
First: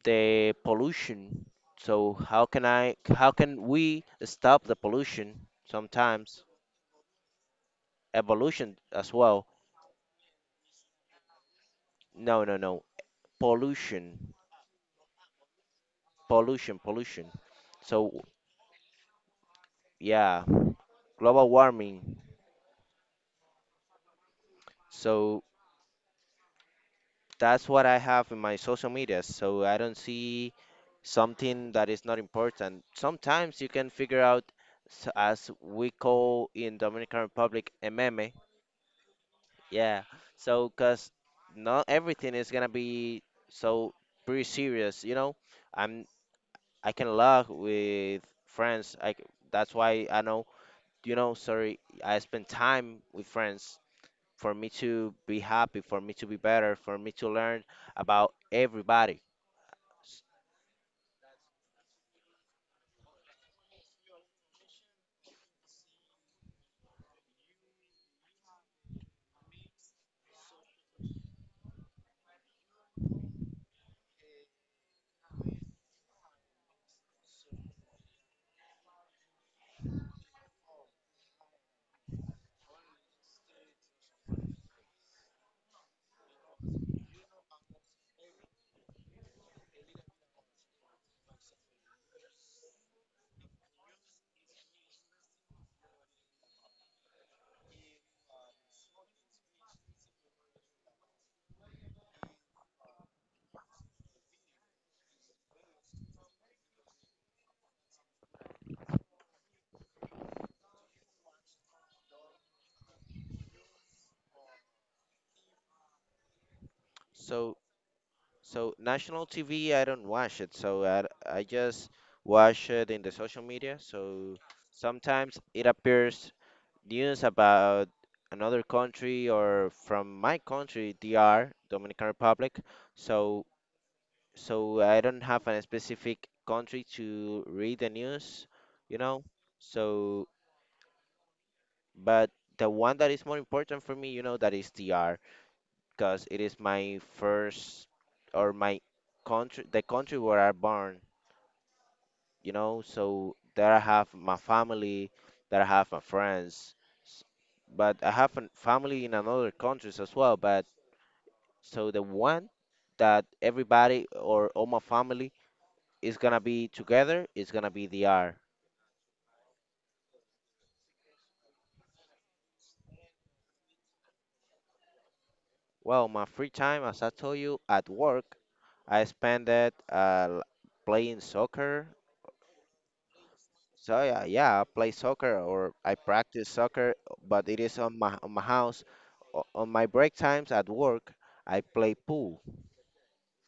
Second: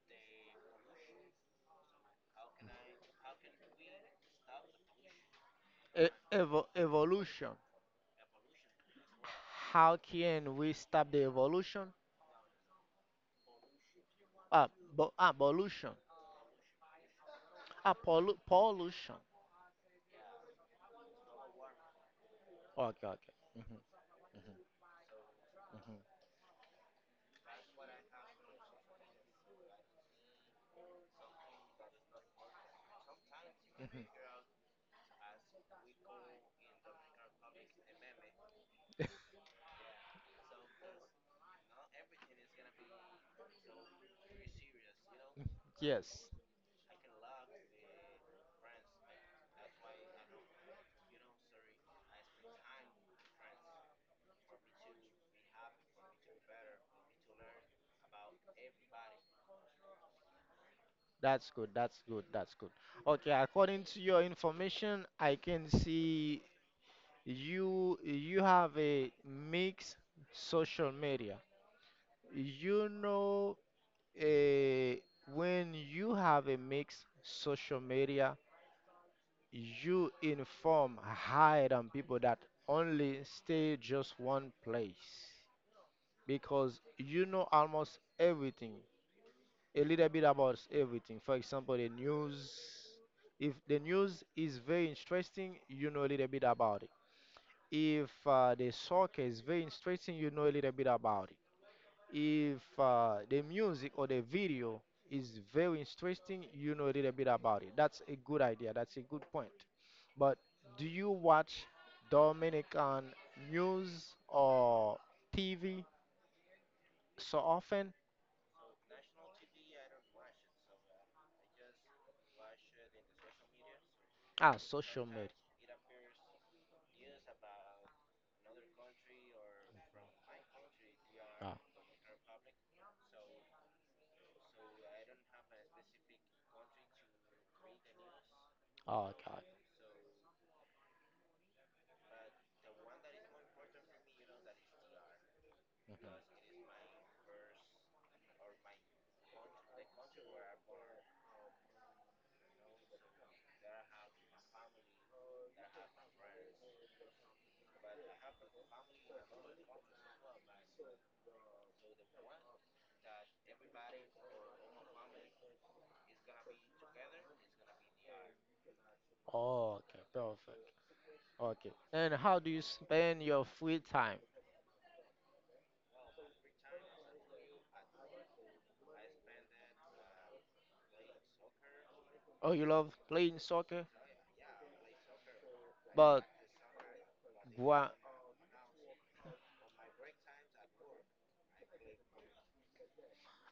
[SPEAKER 2] the pollution. So how can I how can we stop the pollution
[SPEAKER 1] E-
[SPEAKER 2] sometimes?
[SPEAKER 1] evo- evolution.
[SPEAKER 2] Evolution as well.
[SPEAKER 1] How can we stop the evolution?
[SPEAKER 2] No, no, no. Pollution.
[SPEAKER 1] Ah, bo- ah, pollution.
[SPEAKER 2] Pollution, pollution.
[SPEAKER 1] Ah,
[SPEAKER 2] So
[SPEAKER 1] pollu- pollution.
[SPEAKER 2] yeah, global warming.
[SPEAKER 1] Okay, okay. Mhm,
[SPEAKER 2] So
[SPEAKER 1] mhm,
[SPEAKER 2] that's what I have in my social media. So I don't see something that is not important. Sometimes you can
[SPEAKER 1] mhm.
[SPEAKER 2] figure out s- as we call in Dominican Republic, a meme. Yeah. So, cause not everything is gonna be so pretty serious, you know. I'm
[SPEAKER 1] Yes,
[SPEAKER 2] I can laugh with friends. I c- that's why I know, you know, sorry, I spend time with friends for me to be happy, for me to be better, for me to learn about everybody. S-
[SPEAKER 1] that's good. That's good. That's good. Okay, according to your information, I can see You you have a mixed social media. You know, uh, when you have a mixed social media, you inform higher than people that only stay just one place because you know almost everything, a little bit about everything. For example, the news. If the news is very interesting, you know a little bit about it. If uh, the soccer is very interesting, you know a little bit about it. If uh, the music or the video is very interesting, you know a little bit about it. That's a good idea. That's a good point. But do you watch Dominican news or T V so
[SPEAKER 2] So,
[SPEAKER 1] often?
[SPEAKER 2] so national T V, I don't watch it. So I, I just watch it in the social media. So
[SPEAKER 1] Ah, social media.
[SPEAKER 2] sometimes it appears news about another country or from my country, D R,
[SPEAKER 1] Ah,
[SPEAKER 2] Dominican Republic. So so I don't have a specific country to read the news, you
[SPEAKER 1] oh,
[SPEAKER 2] know.
[SPEAKER 1] God.
[SPEAKER 2] So but the one that is more important for me, you know, that is D R because
[SPEAKER 1] Mhm.
[SPEAKER 2] it is my first or my country, the country where I born. You know. So there I have my family, there I have my friends, s- but I have a family in another countries as well. But so the one that everybody or all my family is gonna be together is gonna be the R.
[SPEAKER 1] Oh, okay, perfect. Okay. And how do you spend your free time?
[SPEAKER 2] Well, my free time, as I told you, at work, I spend it uh, l- playing soccer.
[SPEAKER 1] Oh, you love playing soccer,
[SPEAKER 2] So yeah, yeah, I play soccer or I practice soccer, but it is
[SPEAKER 1] but.
[SPEAKER 2] on my on my house. O- On my break times at work, I play pool.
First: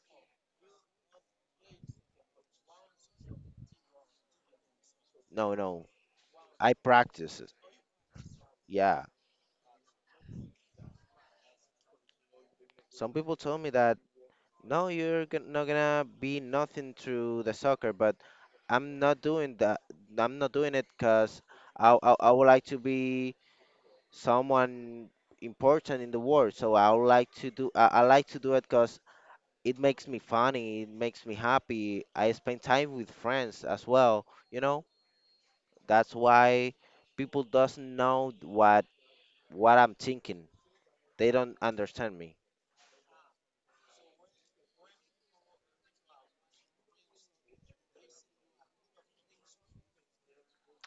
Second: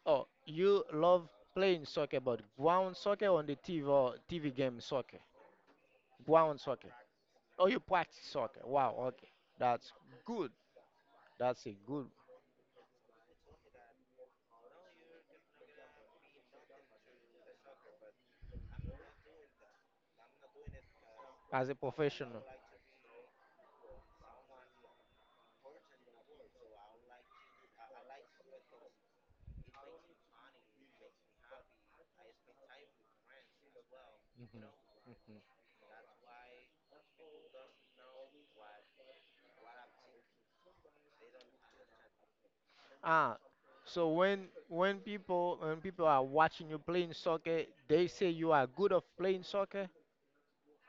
[SPEAKER 1] Oh, you love playing soccer, but ground soccer on the T V or T V game soccer?
[SPEAKER 2] No, no.
[SPEAKER 1] Ground
[SPEAKER 2] I
[SPEAKER 1] soccer.
[SPEAKER 2] practice it.
[SPEAKER 1] Oh, you practice soccer. Wow,
[SPEAKER 2] Yeah.
[SPEAKER 1] okay. That's good. That's a good
[SPEAKER 2] Some people told me that no, you're gon- not gonna be nothing through the soccer, but I'm not doing that. I'm not doing it because
[SPEAKER 1] as a
[SPEAKER 2] I, I I
[SPEAKER 1] professional.
[SPEAKER 2] would like to be someone important in the world. So I would like to do I, I like to do it because it makes me funny. It makes me happy. I spend time with friends as well.
[SPEAKER 1] Mhm,
[SPEAKER 2] You know,
[SPEAKER 1] mhm.
[SPEAKER 2] that's why people doesn't know what what I'm thinking. They don't understand me.
[SPEAKER 1] Ah, so when when people when people are watching you playing soccer, they say you are good of playing soccer.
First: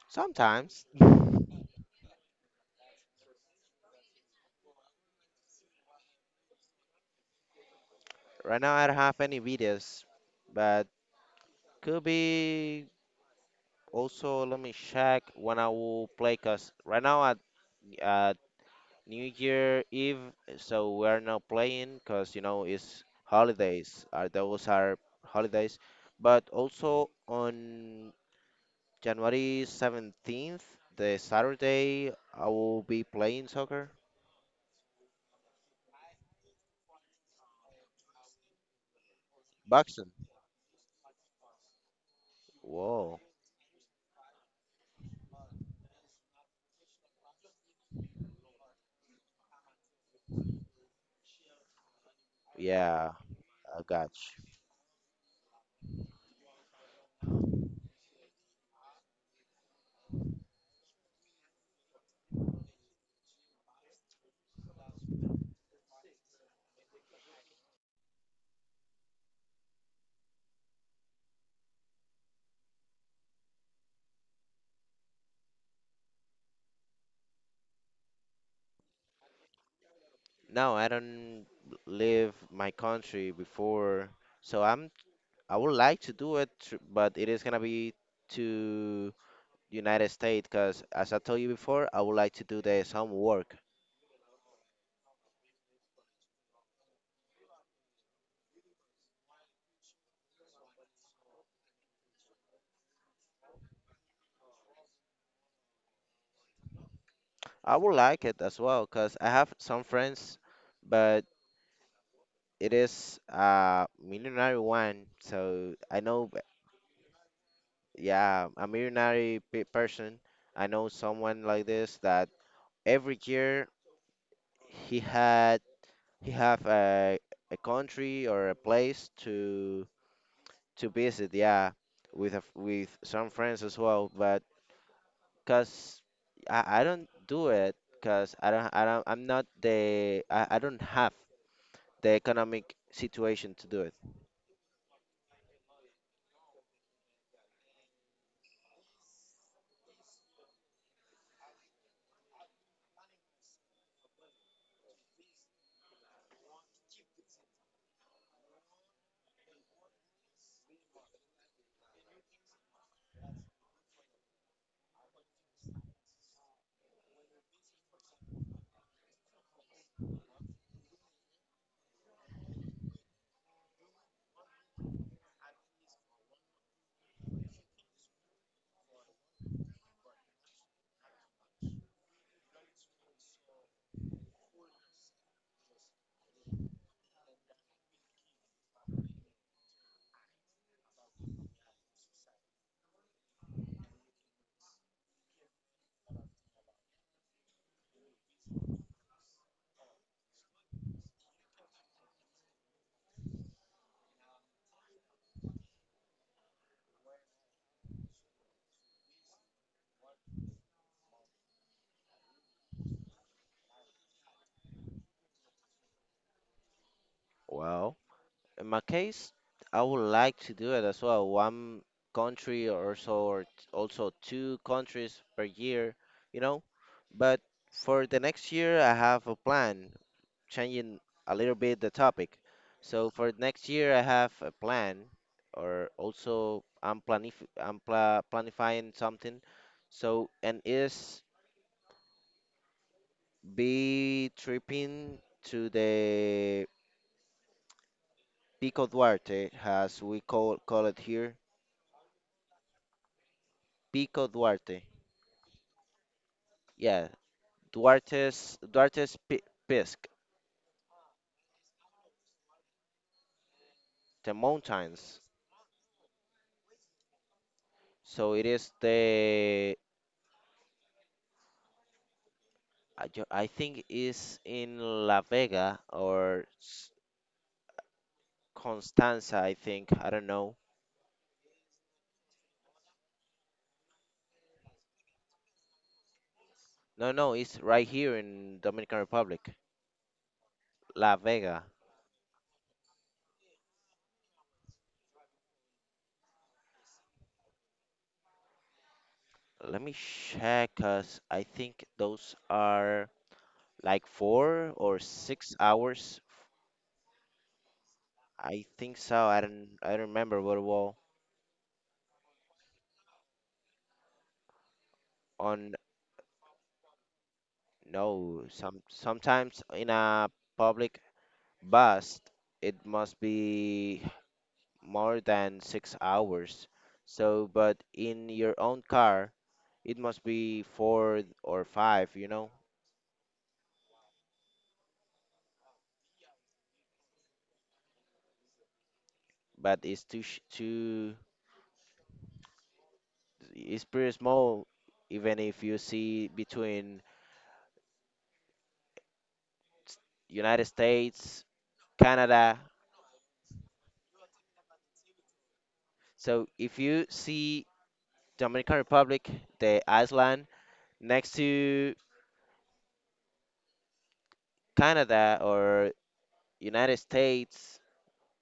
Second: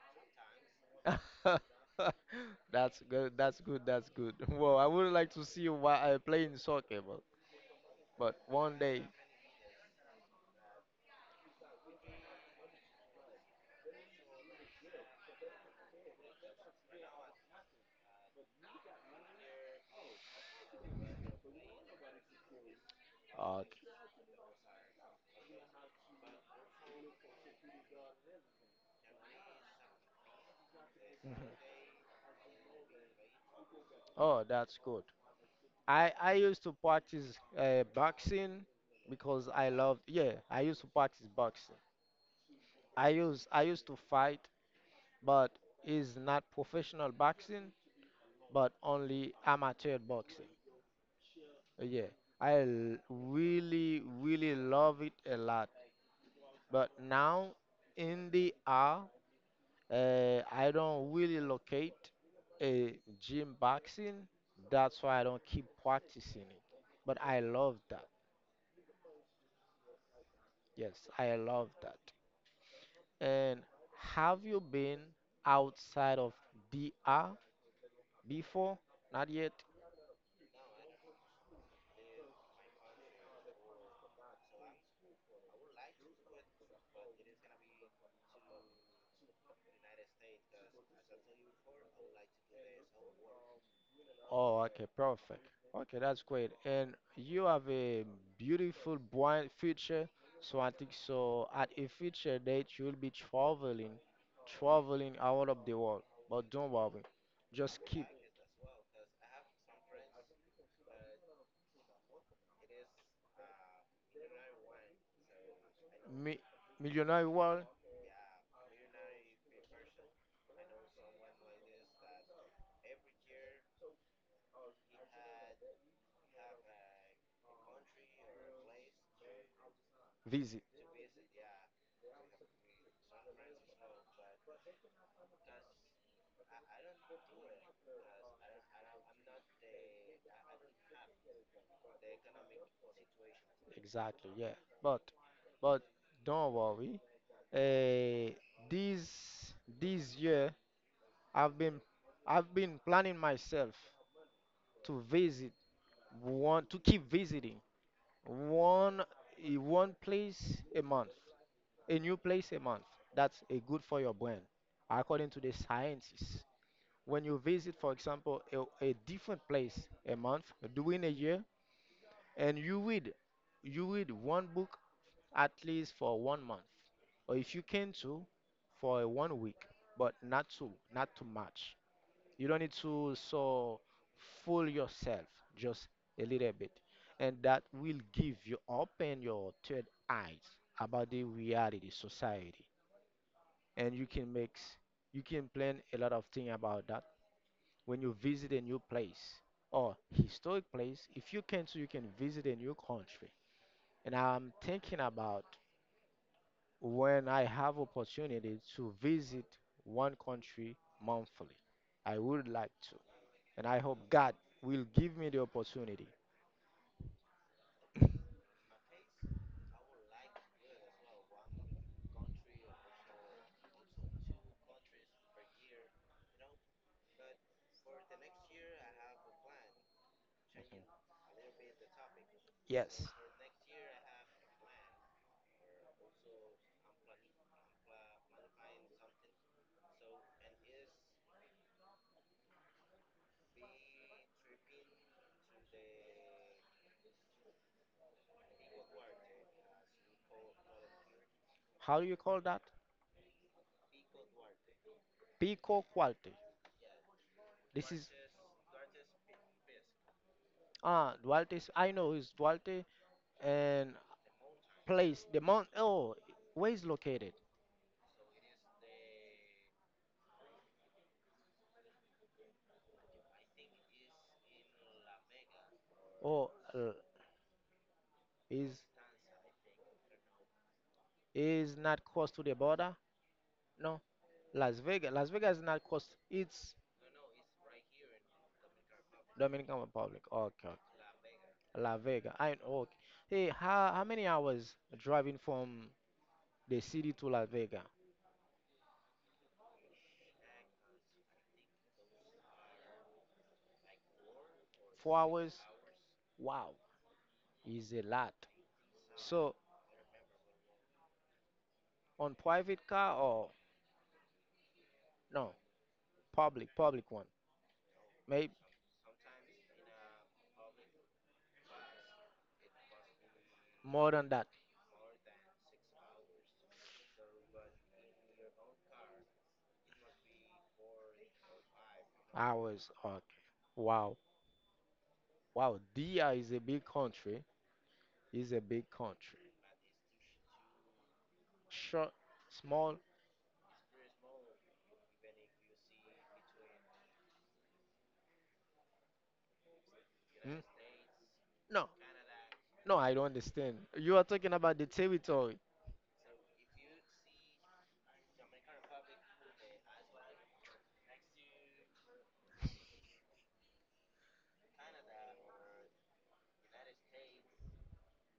[SPEAKER 2] Sometimes.
[SPEAKER 1] That's good. That's good. That's good. Well, I would like to see you wa- uh, playing soccer, but but
[SPEAKER 2] Right now,
[SPEAKER 1] one
[SPEAKER 2] I don't
[SPEAKER 1] day.
[SPEAKER 2] have any videos, but could be also. Let me check when I will play. Cause right now at at New Year Eve, so we're not playing. Cause you know it's
[SPEAKER 1] Okay.
[SPEAKER 2] holidays. Are those are holidays, but also on January seventeenth, the Saturday, I will be playing soccer.
[SPEAKER 1] Oh, that's good. I I used to practice uh, boxing because I loved
[SPEAKER 2] Boxing.
[SPEAKER 1] yeah I used to practice boxing. I
[SPEAKER 2] Whoa.
[SPEAKER 1] used I used to fight, but it's not professional boxing, but only amateur boxing. Uh, Yeah, I l-
[SPEAKER 2] Yeah, I
[SPEAKER 1] really
[SPEAKER 2] got
[SPEAKER 1] really love it a lot. But now in the hour, uh, I don't really locate a gym boxing. That's why I don't keep practicing it. But I love that. Yes, I love that. And have you been outside of D R before? Not yet?
[SPEAKER 2] No, I don't leave my country before, so I'm I would like to do it, tr- but it is gonna be to United States, cause as I told you before, I would like to do the some work.
[SPEAKER 1] Oh, okay, perfect. Okay, that's great. And you have a beautiful, bright future. So I think so at a future date you'll be traveling, traveling out of the world. But don't worry,
[SPEAKER 2] I
[SPEAKER 1] just
[SPEAKER 2] would
[SPEAKER 1] keep
[SPEAKER 2] like it as well, cause I have some friends, but it is a millionaire one, so I know,
[SPEAKER 1] mi
[SPEAKER 2] b-
[SPEAKER 1] millionaire world
[SPEAKER 2] yeah, a millionaire pe person. I know someone like this that every year he had He have a a country or a place to
[SPEAKER 1] visit.
[SPEAKER 2] to visit, yeah, with a f with some friends as well. But cause I, I don't do it, cause I don't I don't I'm not the I, I don't have the economic situation to do it.
[SPEAKER 1] Exactly, yeah. But but don't worry. Uh, this this year I've been I've been planning myself to visit one to keep visiting one eh, one place a month, a new place a month. That's a good for your brain, according to the scientists. When you visit, for example, a, a different place a month during a year, and you read you read one book at least for one month, or if you can two, for a one week, but not two, not too much. You don't need to so fool yourself just a little bit, and that will give you open your third eyes about the reality society, and you can make s- you can plan a lot of things about that when you visit a new place or historic place. If you can, so you can visit a new country. And I'm thinking about when I have opportunity to visit one country monthly. I would like to. And I hope God will give me the opportunity.
[SPEAKER 2] Well, in my case, I would like to do it as well. One country or so, or t- also two countries per year, you know. But for the next year, I have a plan changing
[SPEAKER 1] Mhm.
[SPEAKER 2] a little bit the topic. So
[SPEAKER 1] Yes.
[SPEAKER 2] for next year, I have a plan, or also I'm planif I'm pla planifying something. So and is be tripping to the Pico Duarte, as we call call it here.
[SPEAKER 1] How do you call that?
[SPEAKER 2] Pico Duarte.
[SPEAKER 1] Pico Qualte.
[SPEAKER 2] Yeah,
[SPEAKER 1] This is
[SPEAKER 2] Duarte's Duarte's Pi- Pisk,
[SPEAKER 1] ah Duarte. Is- I know it's Duarte and
[SPEAKER 2] the mountains.
[SPEAKER 1] place the mount. Oh, where is located?
[SPEAKER 2] So it is the I, ju- I think is in La Vega or
[SPEAKER 1] Oh, uh, is
[SPEAKER 2] Constanza, I think. I don't know.
[SPEAKER 1] is not close to the border? No, Las Vegas. Las Vegas is not close. It's
[SPEAKER 2] No, no, it's right here in Dominican Republic,
[SPEAKER 1] Dominican Republic. Okay, okay.
[SPEAKER 2] La Vega.
[SPEAKER 1] La Vega. I know. Okay. Hey, how how many hours driving from the city to Las Vegas?
[SPEAKER 2] Let me check, cause I think those are like four or
[SPEAKER 1] Four
[SPEAKER 2] six
[SPEAKER 1] hours.
[SPEAKER 2] hours.
[SPEAKER 1] Wow. Is a lot.
[SPEAKER 2] I think so. I
[SPEAKER 1] So
[SPEAKER 2] don't, I don't remember what it
[SPEAKER 1] on private car or no
[SPEAKER 2] on.
[SPEAKER 1] public public one,
[SPEAKER 2] No,
[SPEAKER 1] maybe
[SPEAKER 2] some sometimes in a public bus, it must be
[SPEAKER 1] more than that
[SPEAKER 2] more than six hours. So, but in your own car, it must be four or five, you know?
[SPEAKER 1] hours or wow wow. Dia is a big country. Is a big country.
[SPEAKER 2] But it's too sh- too
[SPEAKER 1] Short, small.
[SPEAKER 2] it's pretty small even if you see between United
[SPEAKER 1] Hmm?
[SPEAKER 2] States,
[SPEAKER 1] No,
[SPEAKER 2] Canada.
[SPEAKER 1] no, I don't understand. You are talking about the territory,
[SPEAKER 2] So if you see Dominican Republic, the island next to Canada or United States,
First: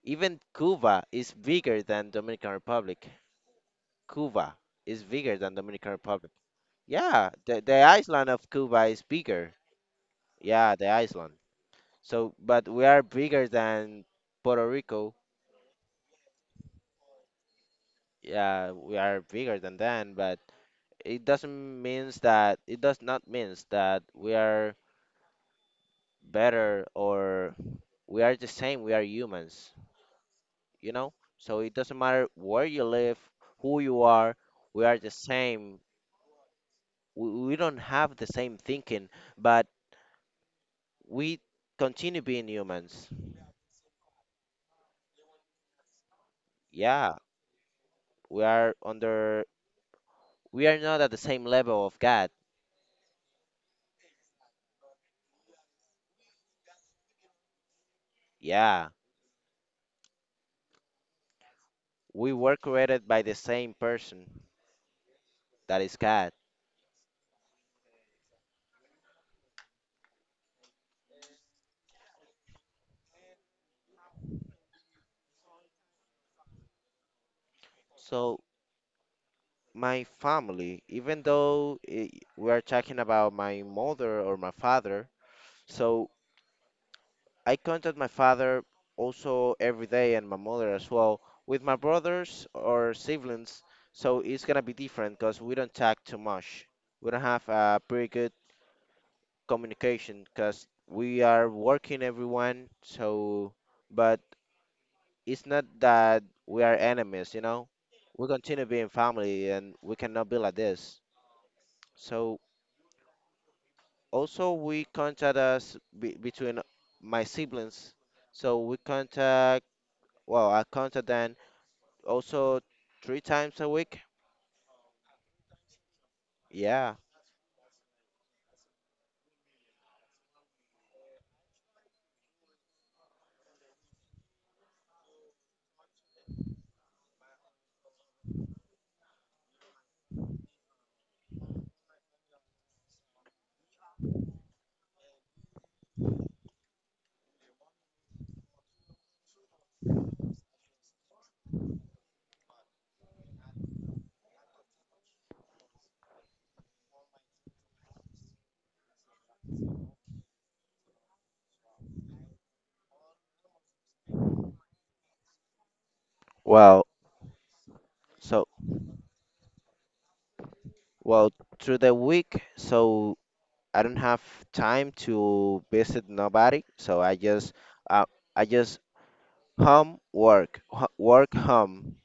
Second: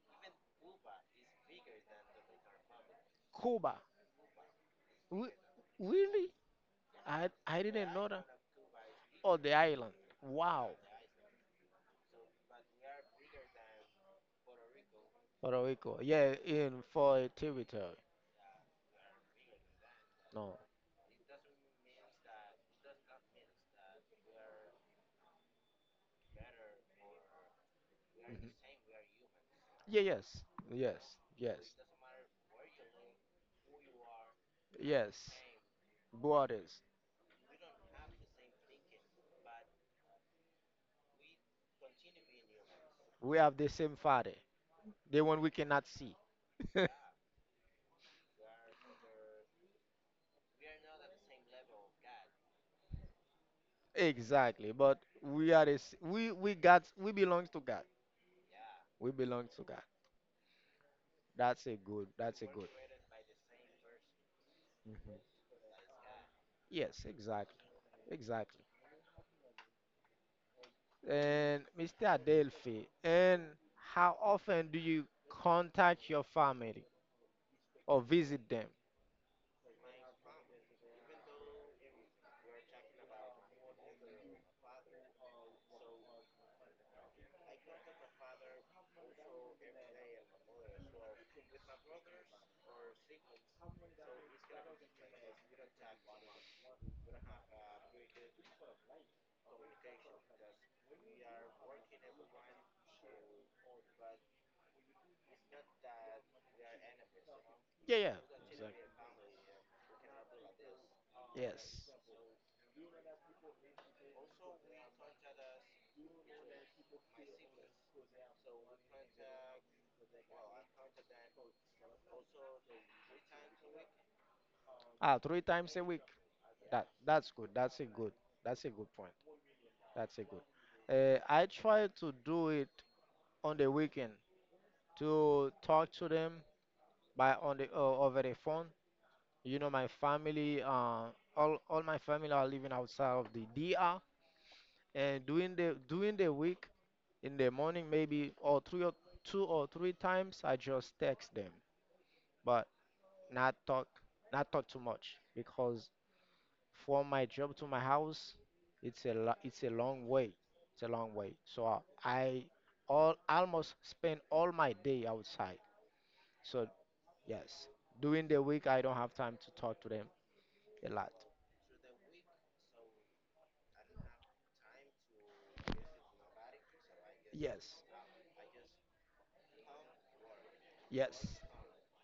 [SPEAKER 2] even Cuba is bigger than Dominican Republic.
[SPEAKER 1] Cuba.
[SPEAKER 2] Cuba is
[SPEAKER 1] Re-
[SPEAKER 2] bigger than Dominican
[SPEAKER 1] really?
[SPEAKER 2] Republic.
[SPEAKER 1] I
[SPEAKER 2] Yeah,
[SPEAKER 1] I
[SPEAKER 2] the the
[SPEAKER 1] didn't know that.
[SPEAKER 2] island of Cuba is
[SPEAKER 1] Oh, the
[SPEAKER 2] bigger.
[SPEAKER 1] island. Wow.
[SPEAKER 2] Yeah, the island. So, but we are bigger than Puerto Rico.
[SPEAKER 1] Puerto Rico. Yeah, in for a territory.
[SPEAKER 2] Yeah, we are bigger than them, but
[SPEAKER 1] No.
[SPEAKER 2] it doesn't means that it does not means that we are better or we are
[SPEAKER 1] Mhm.
[SPEAKER 2] the same. We are humans,
[SPEAKER 1] Yeah. Yes.
[SPEAKER 2] you
[SPEAKER 1] Yes.
[SPEAKER 2] know.
[SPEAKER 1] Yes.
[SPEAKER 2] So it doesn't matter where you live, who you are. We are the
[SPEAKER 1] Yes,
[SPEAKER 2] same.
[SPEAKER 1] borders.
[SPEAKER 2] We, we don't have the same thinking, but we continue being humans.
[SPEAKER 1] We have the same father, the one we cannot see.
[SPEAKER 2] Yeah, we are under. We are not at the same level of God.
[SPEAKER 1] Exactly, but we are the, s- we we got we belong to God.
[SPEAKER 2] Yeah,
[SPEAKER 1] We belong to God. That's a good.
[SPEAKER 2] we
[SPEAKER 1] That's a
[SPEAKER 2] were
[SPEAKER 1] good.
[SPEAKER 2] created by the same person
[SPEAKER 1] Mhm.
[SPEAKER 2] that is God.
[SPEAKER 1] Yes, exactly, exactly. And mister Adelphi, and how often do you contact your family or
[SPEAKER 2] So
[SPEAKER 1] visit them?
[SPEAKER 2] my family, even though I we are talking about my mother or my father, so I contact my father also every day and my mother as well. With my brothers or siblings, so it's gonna be different because we don't talk too much. We don't have a pretty good communication because we are working everyone. So, but it's not that we are enemies, you know.
[SPEAKER 1] Yeah, yeah,
[SPEAKER 2] We continue
[SPEAKER 1] exactly.
[SPEAKER 2] being family and we cannot be like this.
[SPEAKER 1] Yes.
[SPEAKER 2] So also we contact us be, between my siblings so we contact well I contact them also three times a week.
[SPEAKER 1] Ah, three times a week. That
[SPEAKER 2] Yeah.
[SPEAKER 1] that's good. That's a good. That's a good point. That's a good. Uh, I try to do it on the weekend to talk to them by on the uh, over the phone. You know, my family, uh, all all my family are living outside of the D R, and during the during the week in the morning maybe or three or two or three times I just text them, but not talk not talk too much because from my job to my house, it's a lo- it's a long way. It's a long way. So I I all almost spend all my day outside. So
[SPEAKER 2] Well
[SPEAKER 1] yes, during the
[SPEAKER 2] so
[SPEAKER 1] week I don't have time to talk to them a lot.
[SPEAKER 2] well through the week so I don't have time to visit nobody so i just
[SPEAKER 1] Yes,
[SPEAKER 2] uh, I just home work ho- work
[SPEAKER 1] yes,
[SPEAKER 2] home.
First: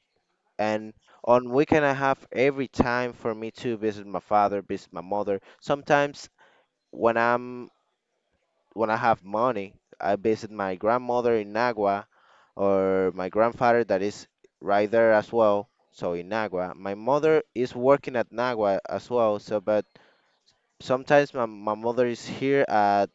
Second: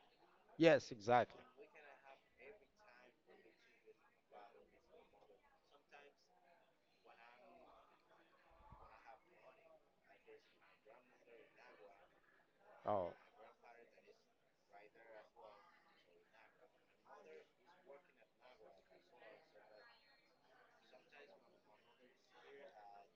[SPEAKER 1] yes,
[SPEAKER 2] And
[SPEAKER 1] exactly.
[SPEAKER 2] on weekend I have every time for me to visit my father visit my mother sometimes when i'm when I have money, I visit my grandmother in Nagua or
[SPEAKER 1] Oh,
[SPEAKER 2] my grandfather that is right there as well. So in Nagua, my mother is working at Nagua as well. So, but sometimes my, my mother is here at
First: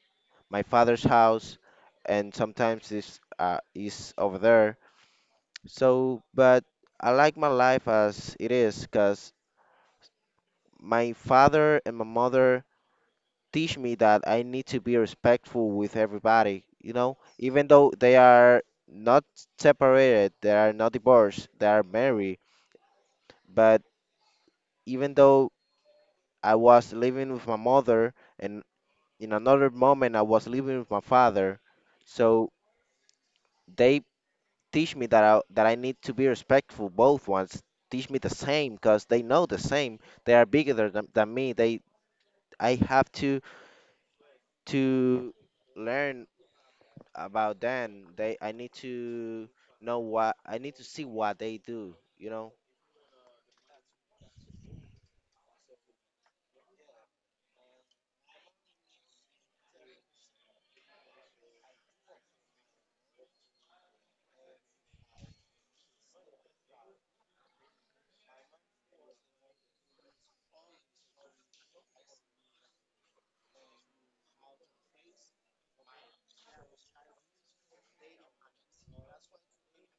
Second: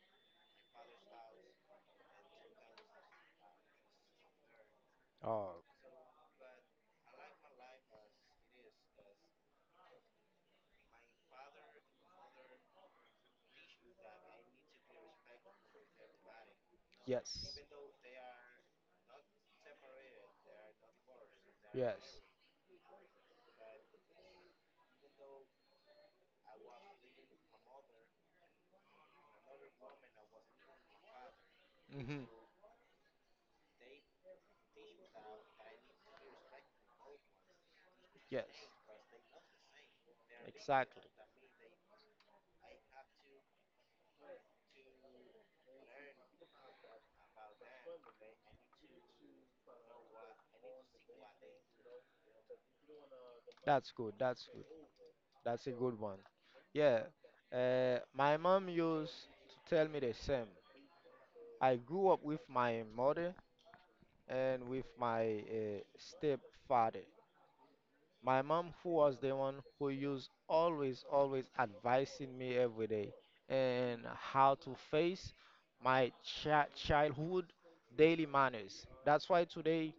[SPEAKER 2] my father's house, and sometimes is uh, is over there.
[SPEAKER 1] oh,
[SPEAKER 2] So, but I like my life as it is, cause my father and my mother teach me that I need to be respectful with everybody, you know,
[SPEAKER 1] yes,
[SPEAKER 2] even though they are not separated, they are not divorced, they are
[SPEAKER 1] yes,
[SPEAKER 2] married, but even though I was living with my mother and in another moment I was living with my father,
[SPEAKER 1] hmm
[SPEAKER 2] so they teach me that I, that I need to be respectful. Both ones teach me the
[SPEAKER 1] yes,
[SPEAKER 2] same because they know the same. They are bigger
[SPEAKER 1] exactly.
[SPEAKER 2] than, than me. They I have to to learn about them. They I need to know what I need to see what they do, you know.
[SPEAKER 1] That's good. That's good. That's a good one. Yeah. Uh, my mom used to tell me the same. I grew up with my mother and with my uh, stepfather. My mom, who was the one who used always, always advising me every day and how to face my chi- childhood daily manners. That's why today,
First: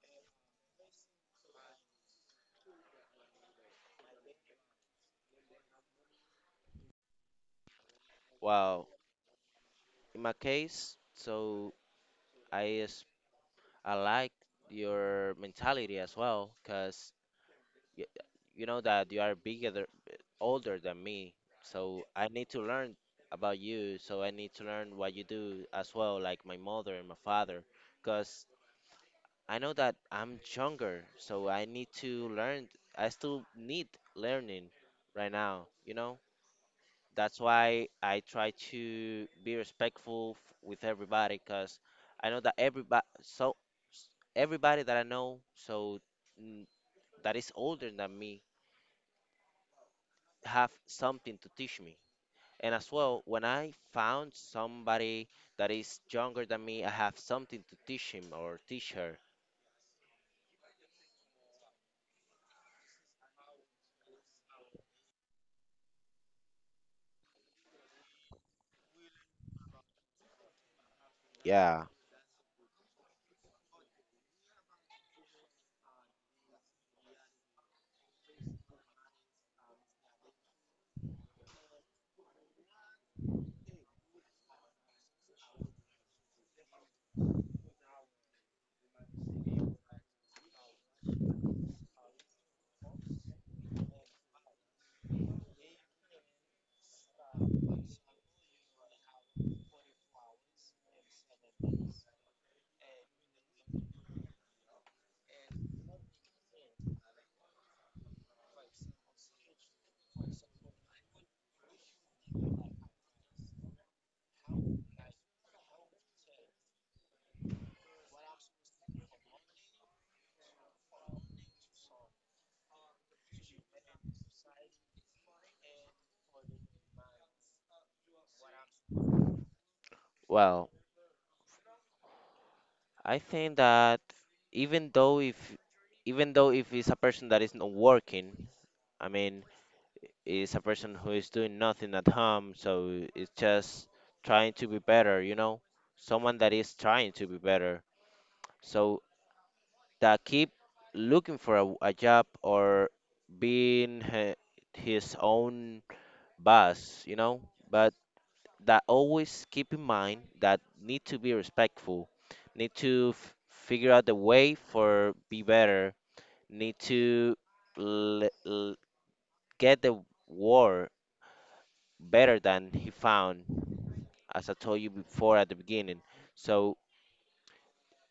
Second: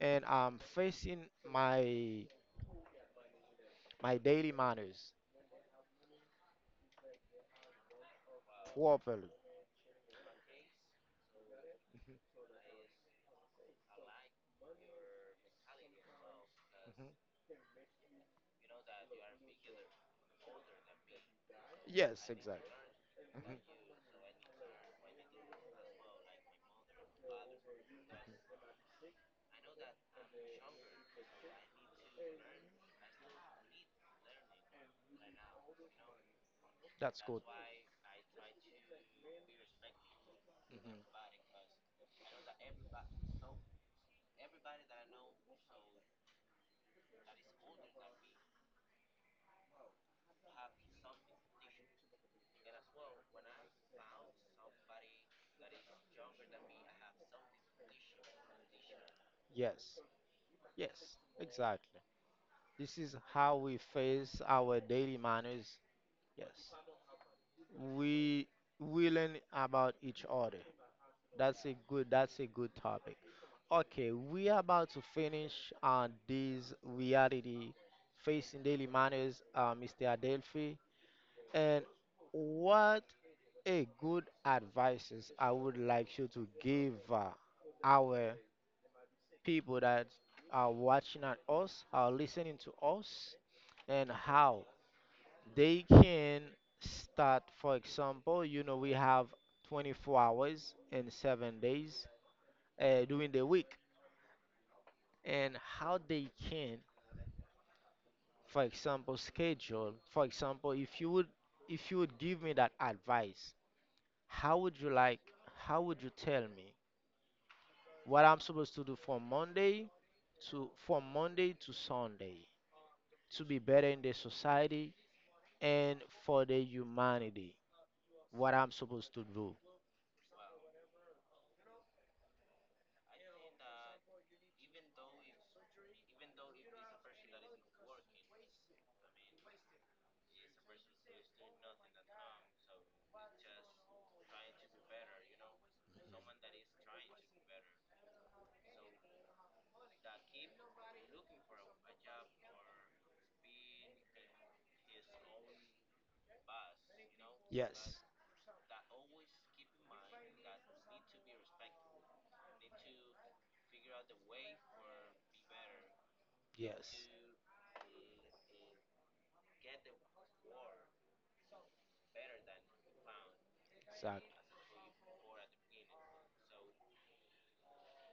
[SPEAKER 1] and I'm facing my my daily manners
[SPEAKER 2] Well,
[SPEAKER 1] properly.
[SPEAKER 2] in my case, so
[SPEAKER 1] Mhm.
[SPEAKER 2] I is I like your mentality as well,
[SPEAKER 1] Mhm.
[SPEAKER 2] cause you, you know that you are bigger, th- older than me. So I
[SPEAKER 1] Yes,
[SPEAKER 2] need to
[SPEAKER 1] exactly.
[SPEAKER 2] learn
[SPEAKER 1] Mhm.
[SPEAKER 2] about you. So I need to learn what you do as well, like my mother and my father, cause I know that I'm younger, so I need to learn. I still need learning right now, you know?
[SPEAKER 1] That's
[SPEAKER 2] That's
[SPEAKER 1] good.
[SPEAKER 2] why I try to be respectful f- with
[SPEAKER 1] Mhm.
[SPEAKER 2] cause I know that everybody, so everybody that I know, so mm, that is older than me, have something to teach me. And as well, when I found somebody that is younger than me, I have something to teach him or teach her.
[SPEAKER 1] Yes, yes, exactly. This is how we face our daily manners. Yes. we we learn about each other. That's a
[SPEAKER 2] Yeah,
[SPEAKER 1] good that's a good topic. Okay we are about to finish on this reality facing daily manners uh, Mr. Adelphi, and what a good advices I would like you to give uh, our people that are watching at us are listening to us, and how they can start, for example, you know we have twenty-four hours and seven days uh, during the week, and how they can, for example, schedule, for example, if you would if you would give me that advice, how would you like, how would you tell me what I'm supposed to do from monday to from Monday to Sunday to be better in the society and for the humanity, what I'm supposed to do.
[SPEAKER 2] well. I think that even though if even though if it's a person that is not working, I mean, it's a person who is doing nothing at home, so it's just trying to be better, you know, someone that is trying to be better. So that keep looking for a, a job or being he- his own boss, you know. But
[SPEAKER 1] Yes,
[SPEAKER 2] that always keep in mind that need to be respectful, need to f- figure out the way for be better, need
[SPEAKER 1] yes,
[SPEAKER 2] to l- l- get the war better than he found,
[SPEAKER 1] exactly.
[SPEAKER 2] as I told you before at the beginning. So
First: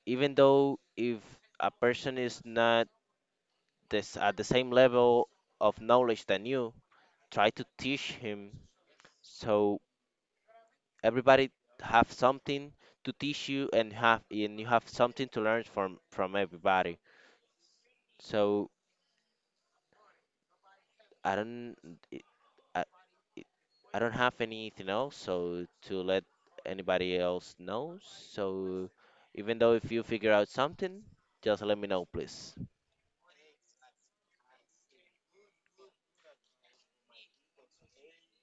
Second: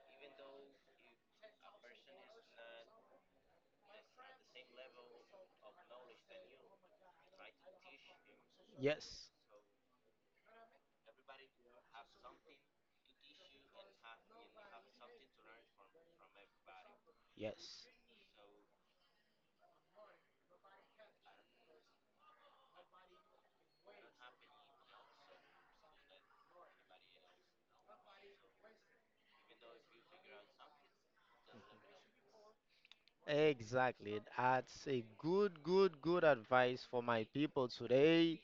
[SPEAKER 2] even though if a person is not this at the same level of knowledge than you, try to teach him
[SPEAKER 1] Yes,
[SPEAKER 2] so everybody have something to teach you and have and you have something to learn from from everybody.
[SPEAKER 1] yes,
[SPEAKER 2] So I don't it- I, I don't have anything else so to let anybody else know. So even though if you figure out something, just let me know please.
[SPEAKER 1] exactly. That's a good, good, good advice for my people today.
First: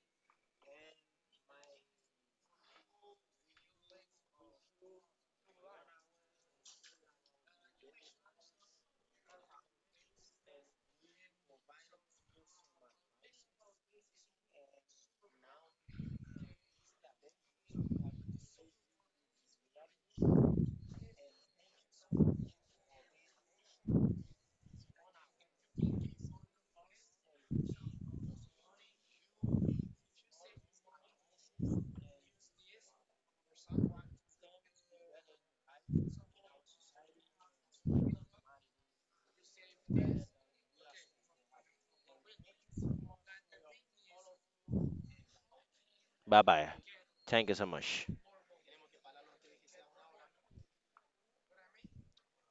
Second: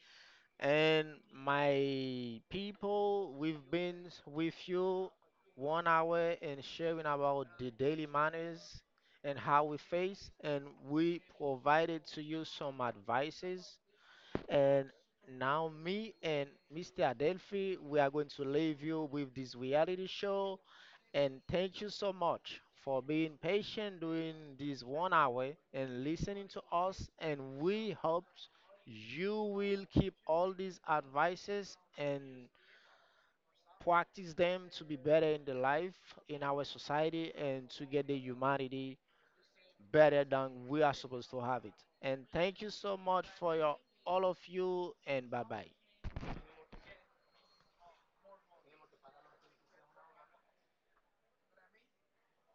[SPEAKER 1] And my people, we've been with you one hour and sharing about the daily manners and how we face, and we provided to you some advices. And now me and mister Adelphi, we are going to leave you with this reality show. And thank you so much for being patient during this one hour and listening to us. And we hope you will keep all these advices and practice them to be better in the life, in our society, and to get the humanity better than we are supposed to have it. And thank you so much for your all of you and bye bye.
[SPEAKER 2] Bye bye. Thank you so much.